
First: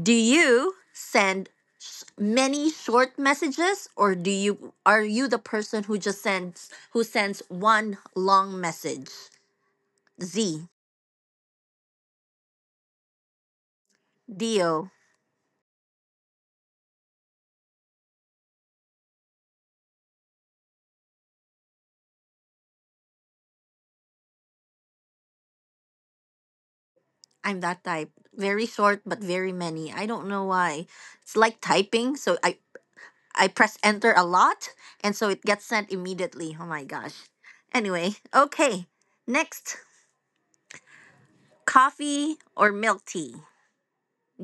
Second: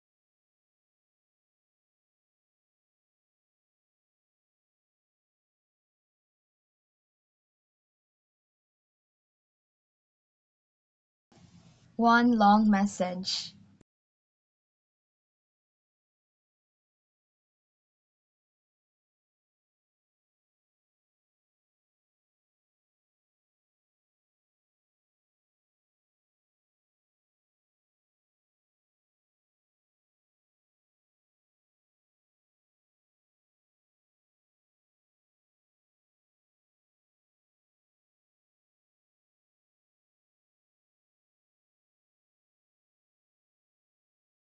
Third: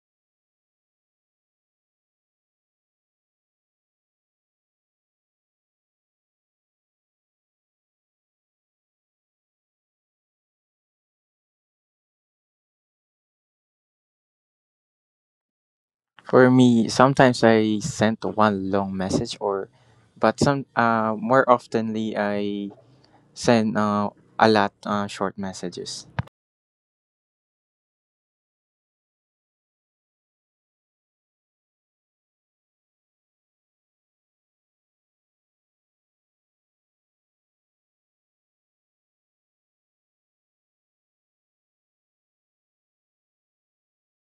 A: Do you send many short messages, or do you are you the person who sends one long message? Z,
B: One long message.
A: Dio,
C: For me, sometimes I send one long message, or, but some more oftenly I send a lot short messages.
A: I'm that type. Very short but very many. I don't know why. It's like typing, so I press enter a lot and so it gets sent immediately. Oh my gosh. Anyway, okay. Next, coffee or milk tea?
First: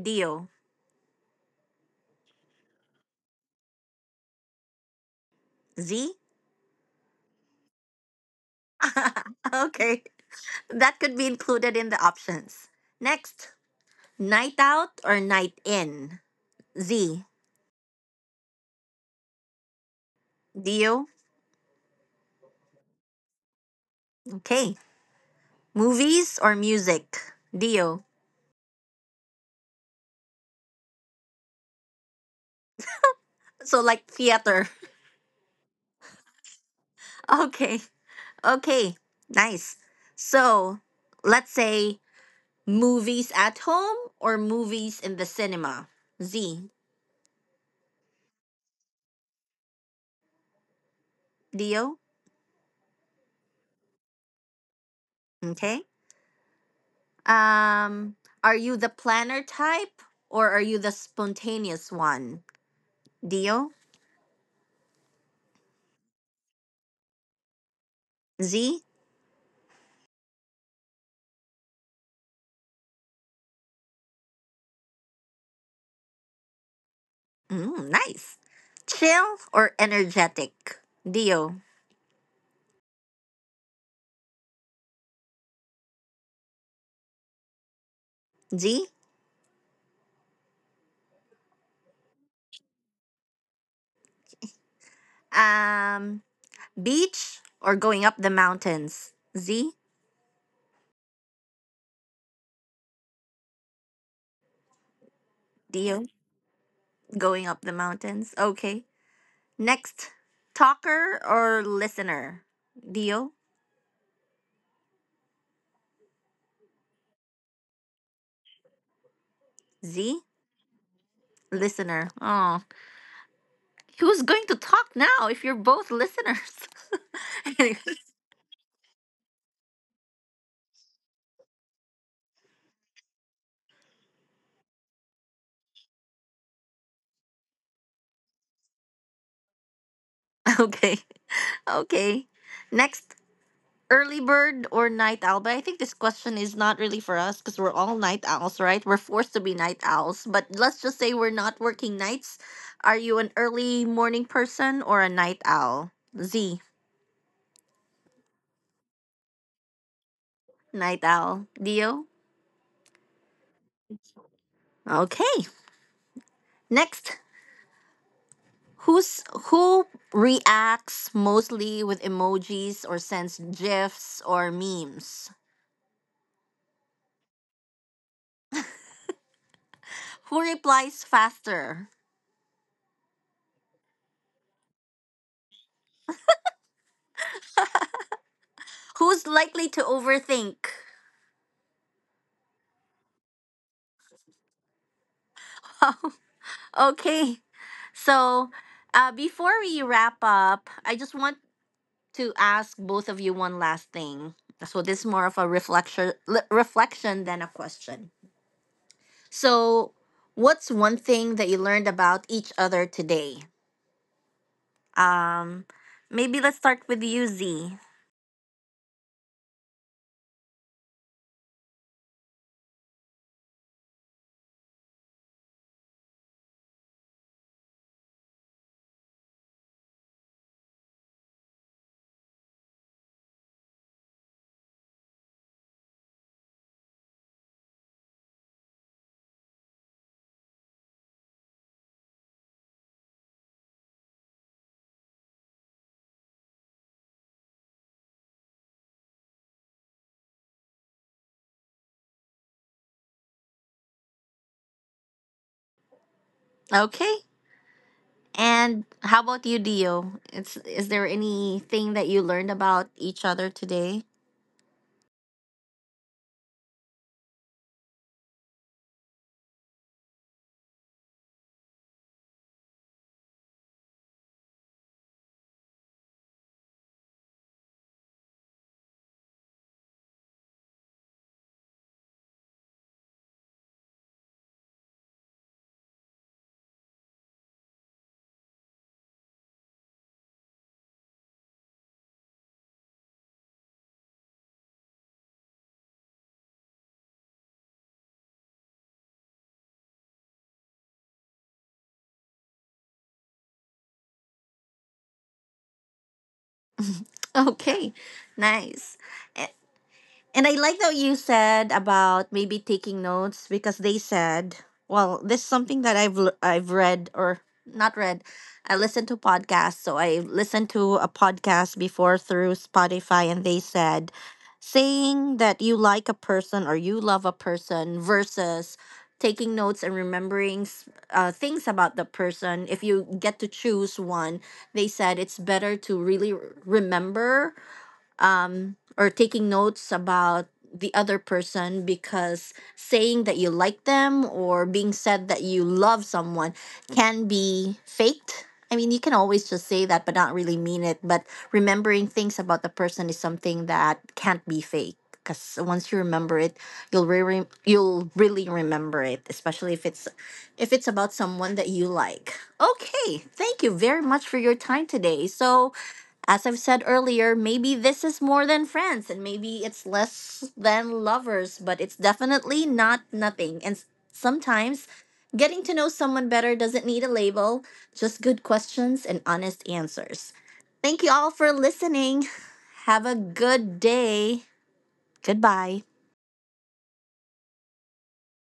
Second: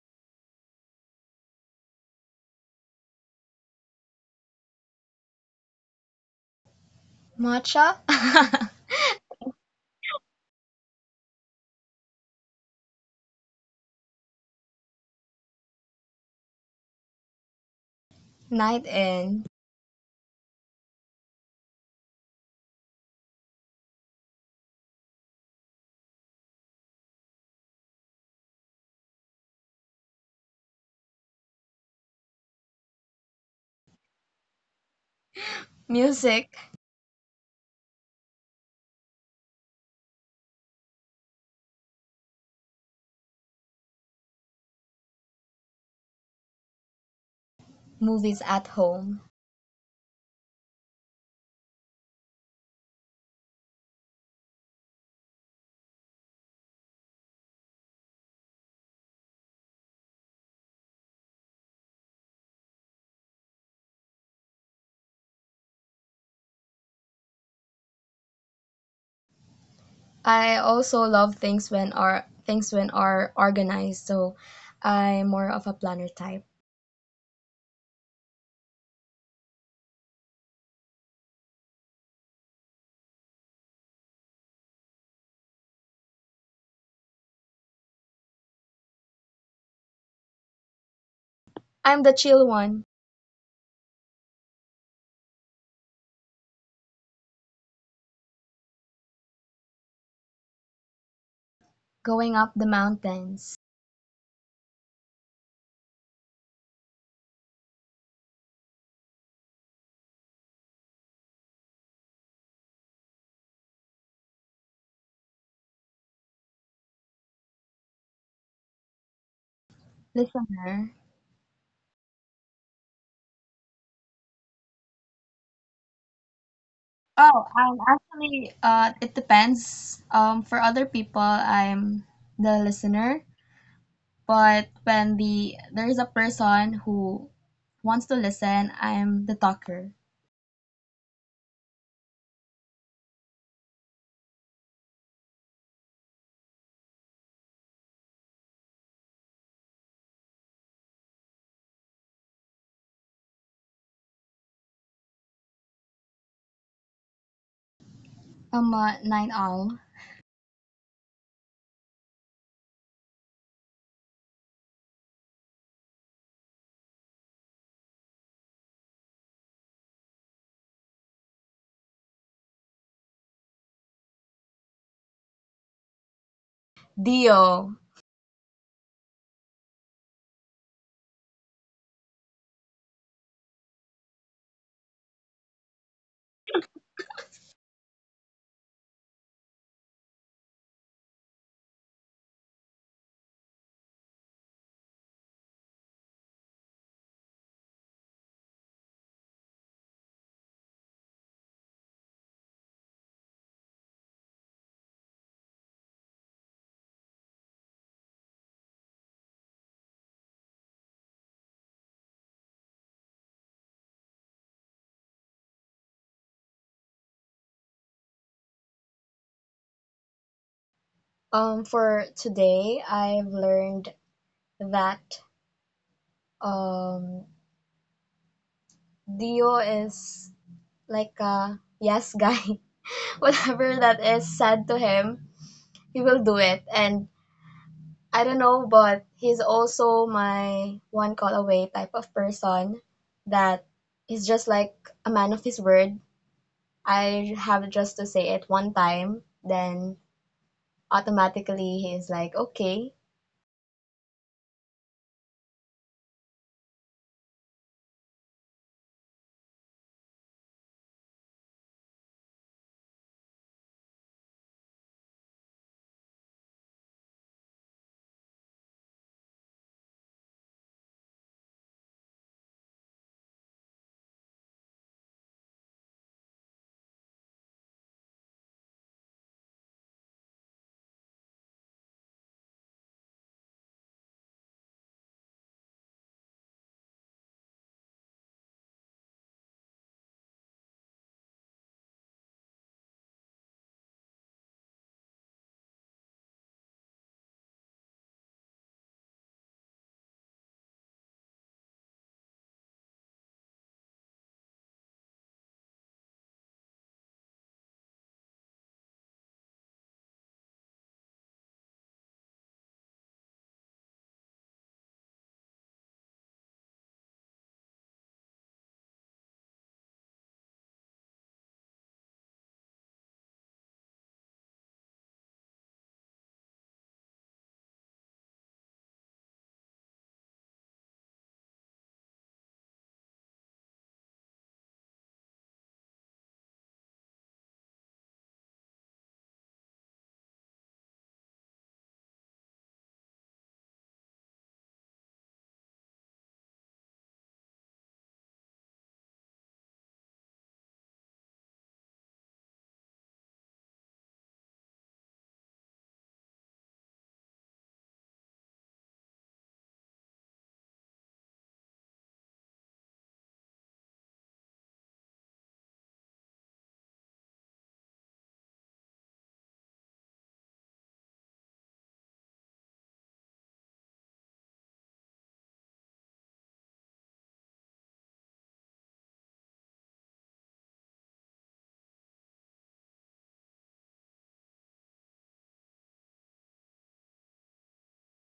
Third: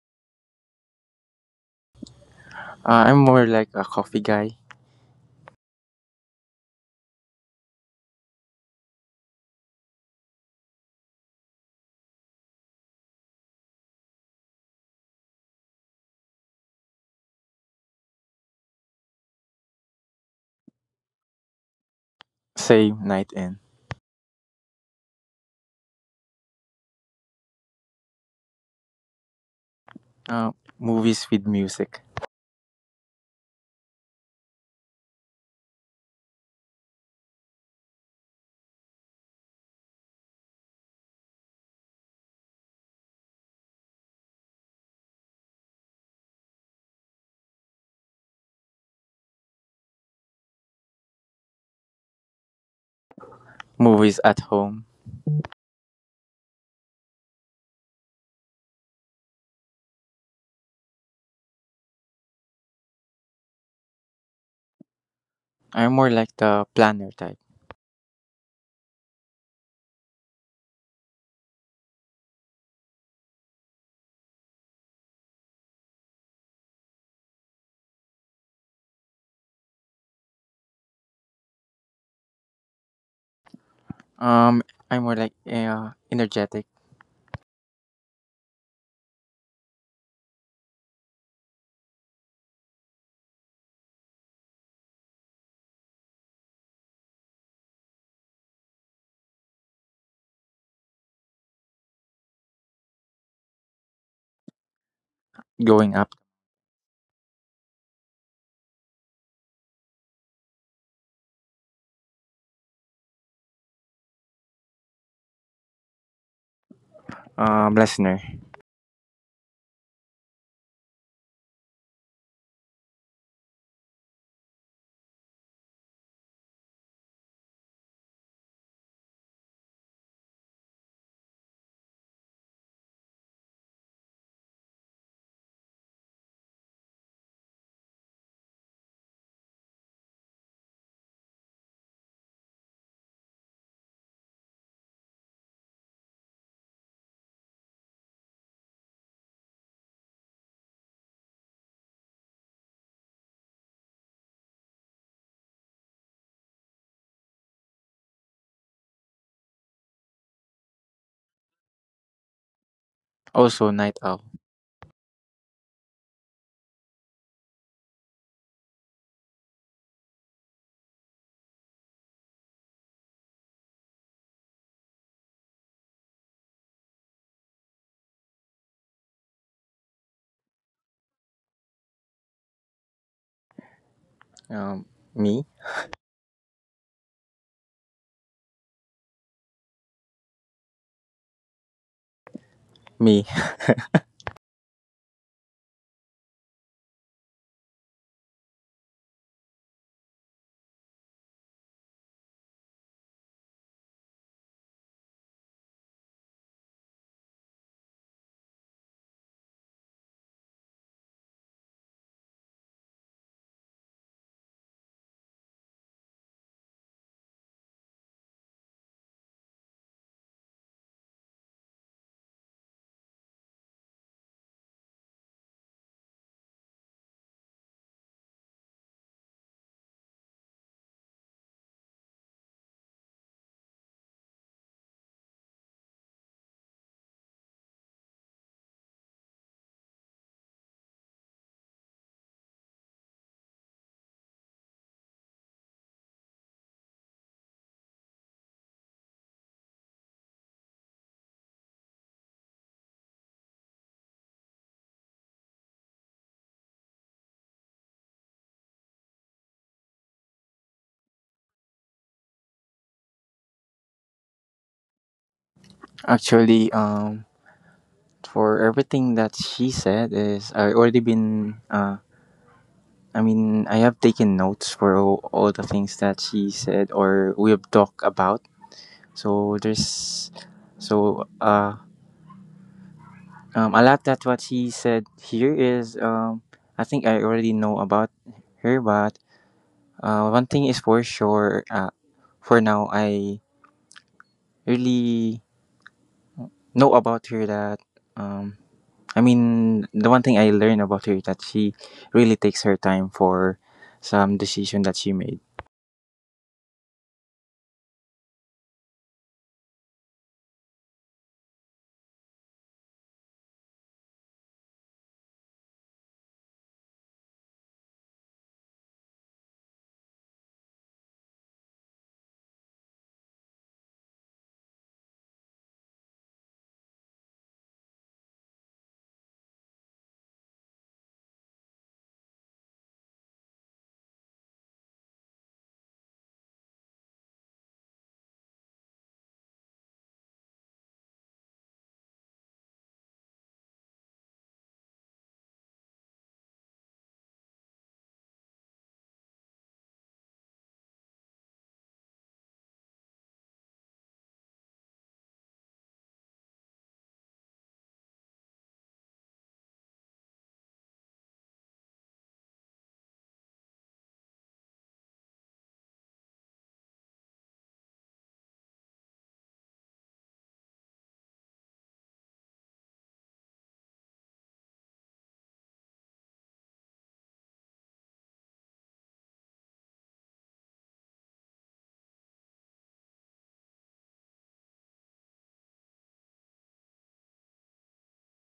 A: Dio,
C: I'm more like a coffee guy.
A: Z.
B: Matcha? (laughs)
A: (laughs) Okay. That could be included in the options. Next, night out or night in? Z.
B: Night in.
A: Dio.
C: Same, night in.
A: Okay. Movies or music? Dio.
C: Uh, movies with music.
A: So, like, theater. (laughs)
B: Music.
A: Okay. Okay. Nice. So, let's say, movies at home or movies in the cinema? Z.
B: Movies at home.
A: Dio.
C: Movies at home.
A: Okay. Um, are you the planner type or are you the spontaneous one? Dio.
C: I'm more like the planner type.
A: Z.
B: I also love things when are organized, so I'm more of a planner type.
A: Mm, nice. Chill or energetic? Dio.
C: Um, I'm more like energetic.
A: Z.
B: I'm the chill one.
A: Um, Beach or going up the mountains? Z.
B: Going up the mountains.
C: Going
A: Dio.
C: up.
A: Going up the mountains. Okay. Next. Talker or listener? Dio.
C: Listener.
A: Z.
B: Listener.
A: Listener. Oh, who's going to talk now if you're both listeners?
B: Oh,
A: (laughs)
B: actually, it depends. For other people, I'm the listener, but when there is a person who wants to listen, I'm the talker.
A: Okay. Okay. Next. Early bird or night owl? But I think this question is not really for us because we're all night owls, right? We're forced to be night owls. But let's just say we're not working nights. Are you an early morning person or a night owl? Z,
B: Ama Nine Ang
A: night owl. Dio?
C: Also, night owl.
A: Okay. Next, who's who reacts mostly with emojis or sends gifs or memes?
B: Dio.
A: Who replies faster?
C: Um, me,
A: Who's likely to overthink?
C: me.
A: Okay. So, before we wrap up, I just want to ask both of you one last thing. So this is more of a reflection reflection than a question. So, what's one thing that you learned about each other today? Um, Maybe let's start with you, Z.
B: For today, I've learned that um, Dio is like a yes guy. (laughs) Whatever that is said to him, he will do it. And I don't know, but he's also my one call away type of person that is just like a man of his word. I have just to say it one time, then automatically he's like, okay,
A: Okay. And how about you, Dio? It's Is there anything that you learned about each other today?
C: (laughs) Actually, for everything that she said is I already been. I mean, I have taken notes for all the things that she said or we have talked about. So there's, so I like that what he said here is, I think I already know about her, but one thing is for sure. For now, I really know about her that, um, I mean, the one thing I learned about her, that she really takes her time for some decision that she made.
A: Okay. Nice. And I like that you said about maybe taking notes, because they said, well, this is something that I've read or not read. I listened to podcasts, so I listened to a podcast before through Spotify, and they said, saying that you like a person or you love a person versus taking notes and remembering things about the person. If you get to choose one, they said it's better to really remember, or taking notes about the other person, because saying that you like them or being said that you love someone can be faked. I mean, you can always just say that but not really mean it. But remembering things about the person is something that can't be fake, because once you remember it, you'll really remember it, especially if it's about someone that you like. Okay, thank you very much for your time today. So as I've said earlier, maybe this is more than friends and maybe it's less than lovers, but it's definitely not nothing. And sometimes getting to know someone better doesn't need a label, just good questions and honest answers. Thank you all for listening. Have a good day. Goodbye.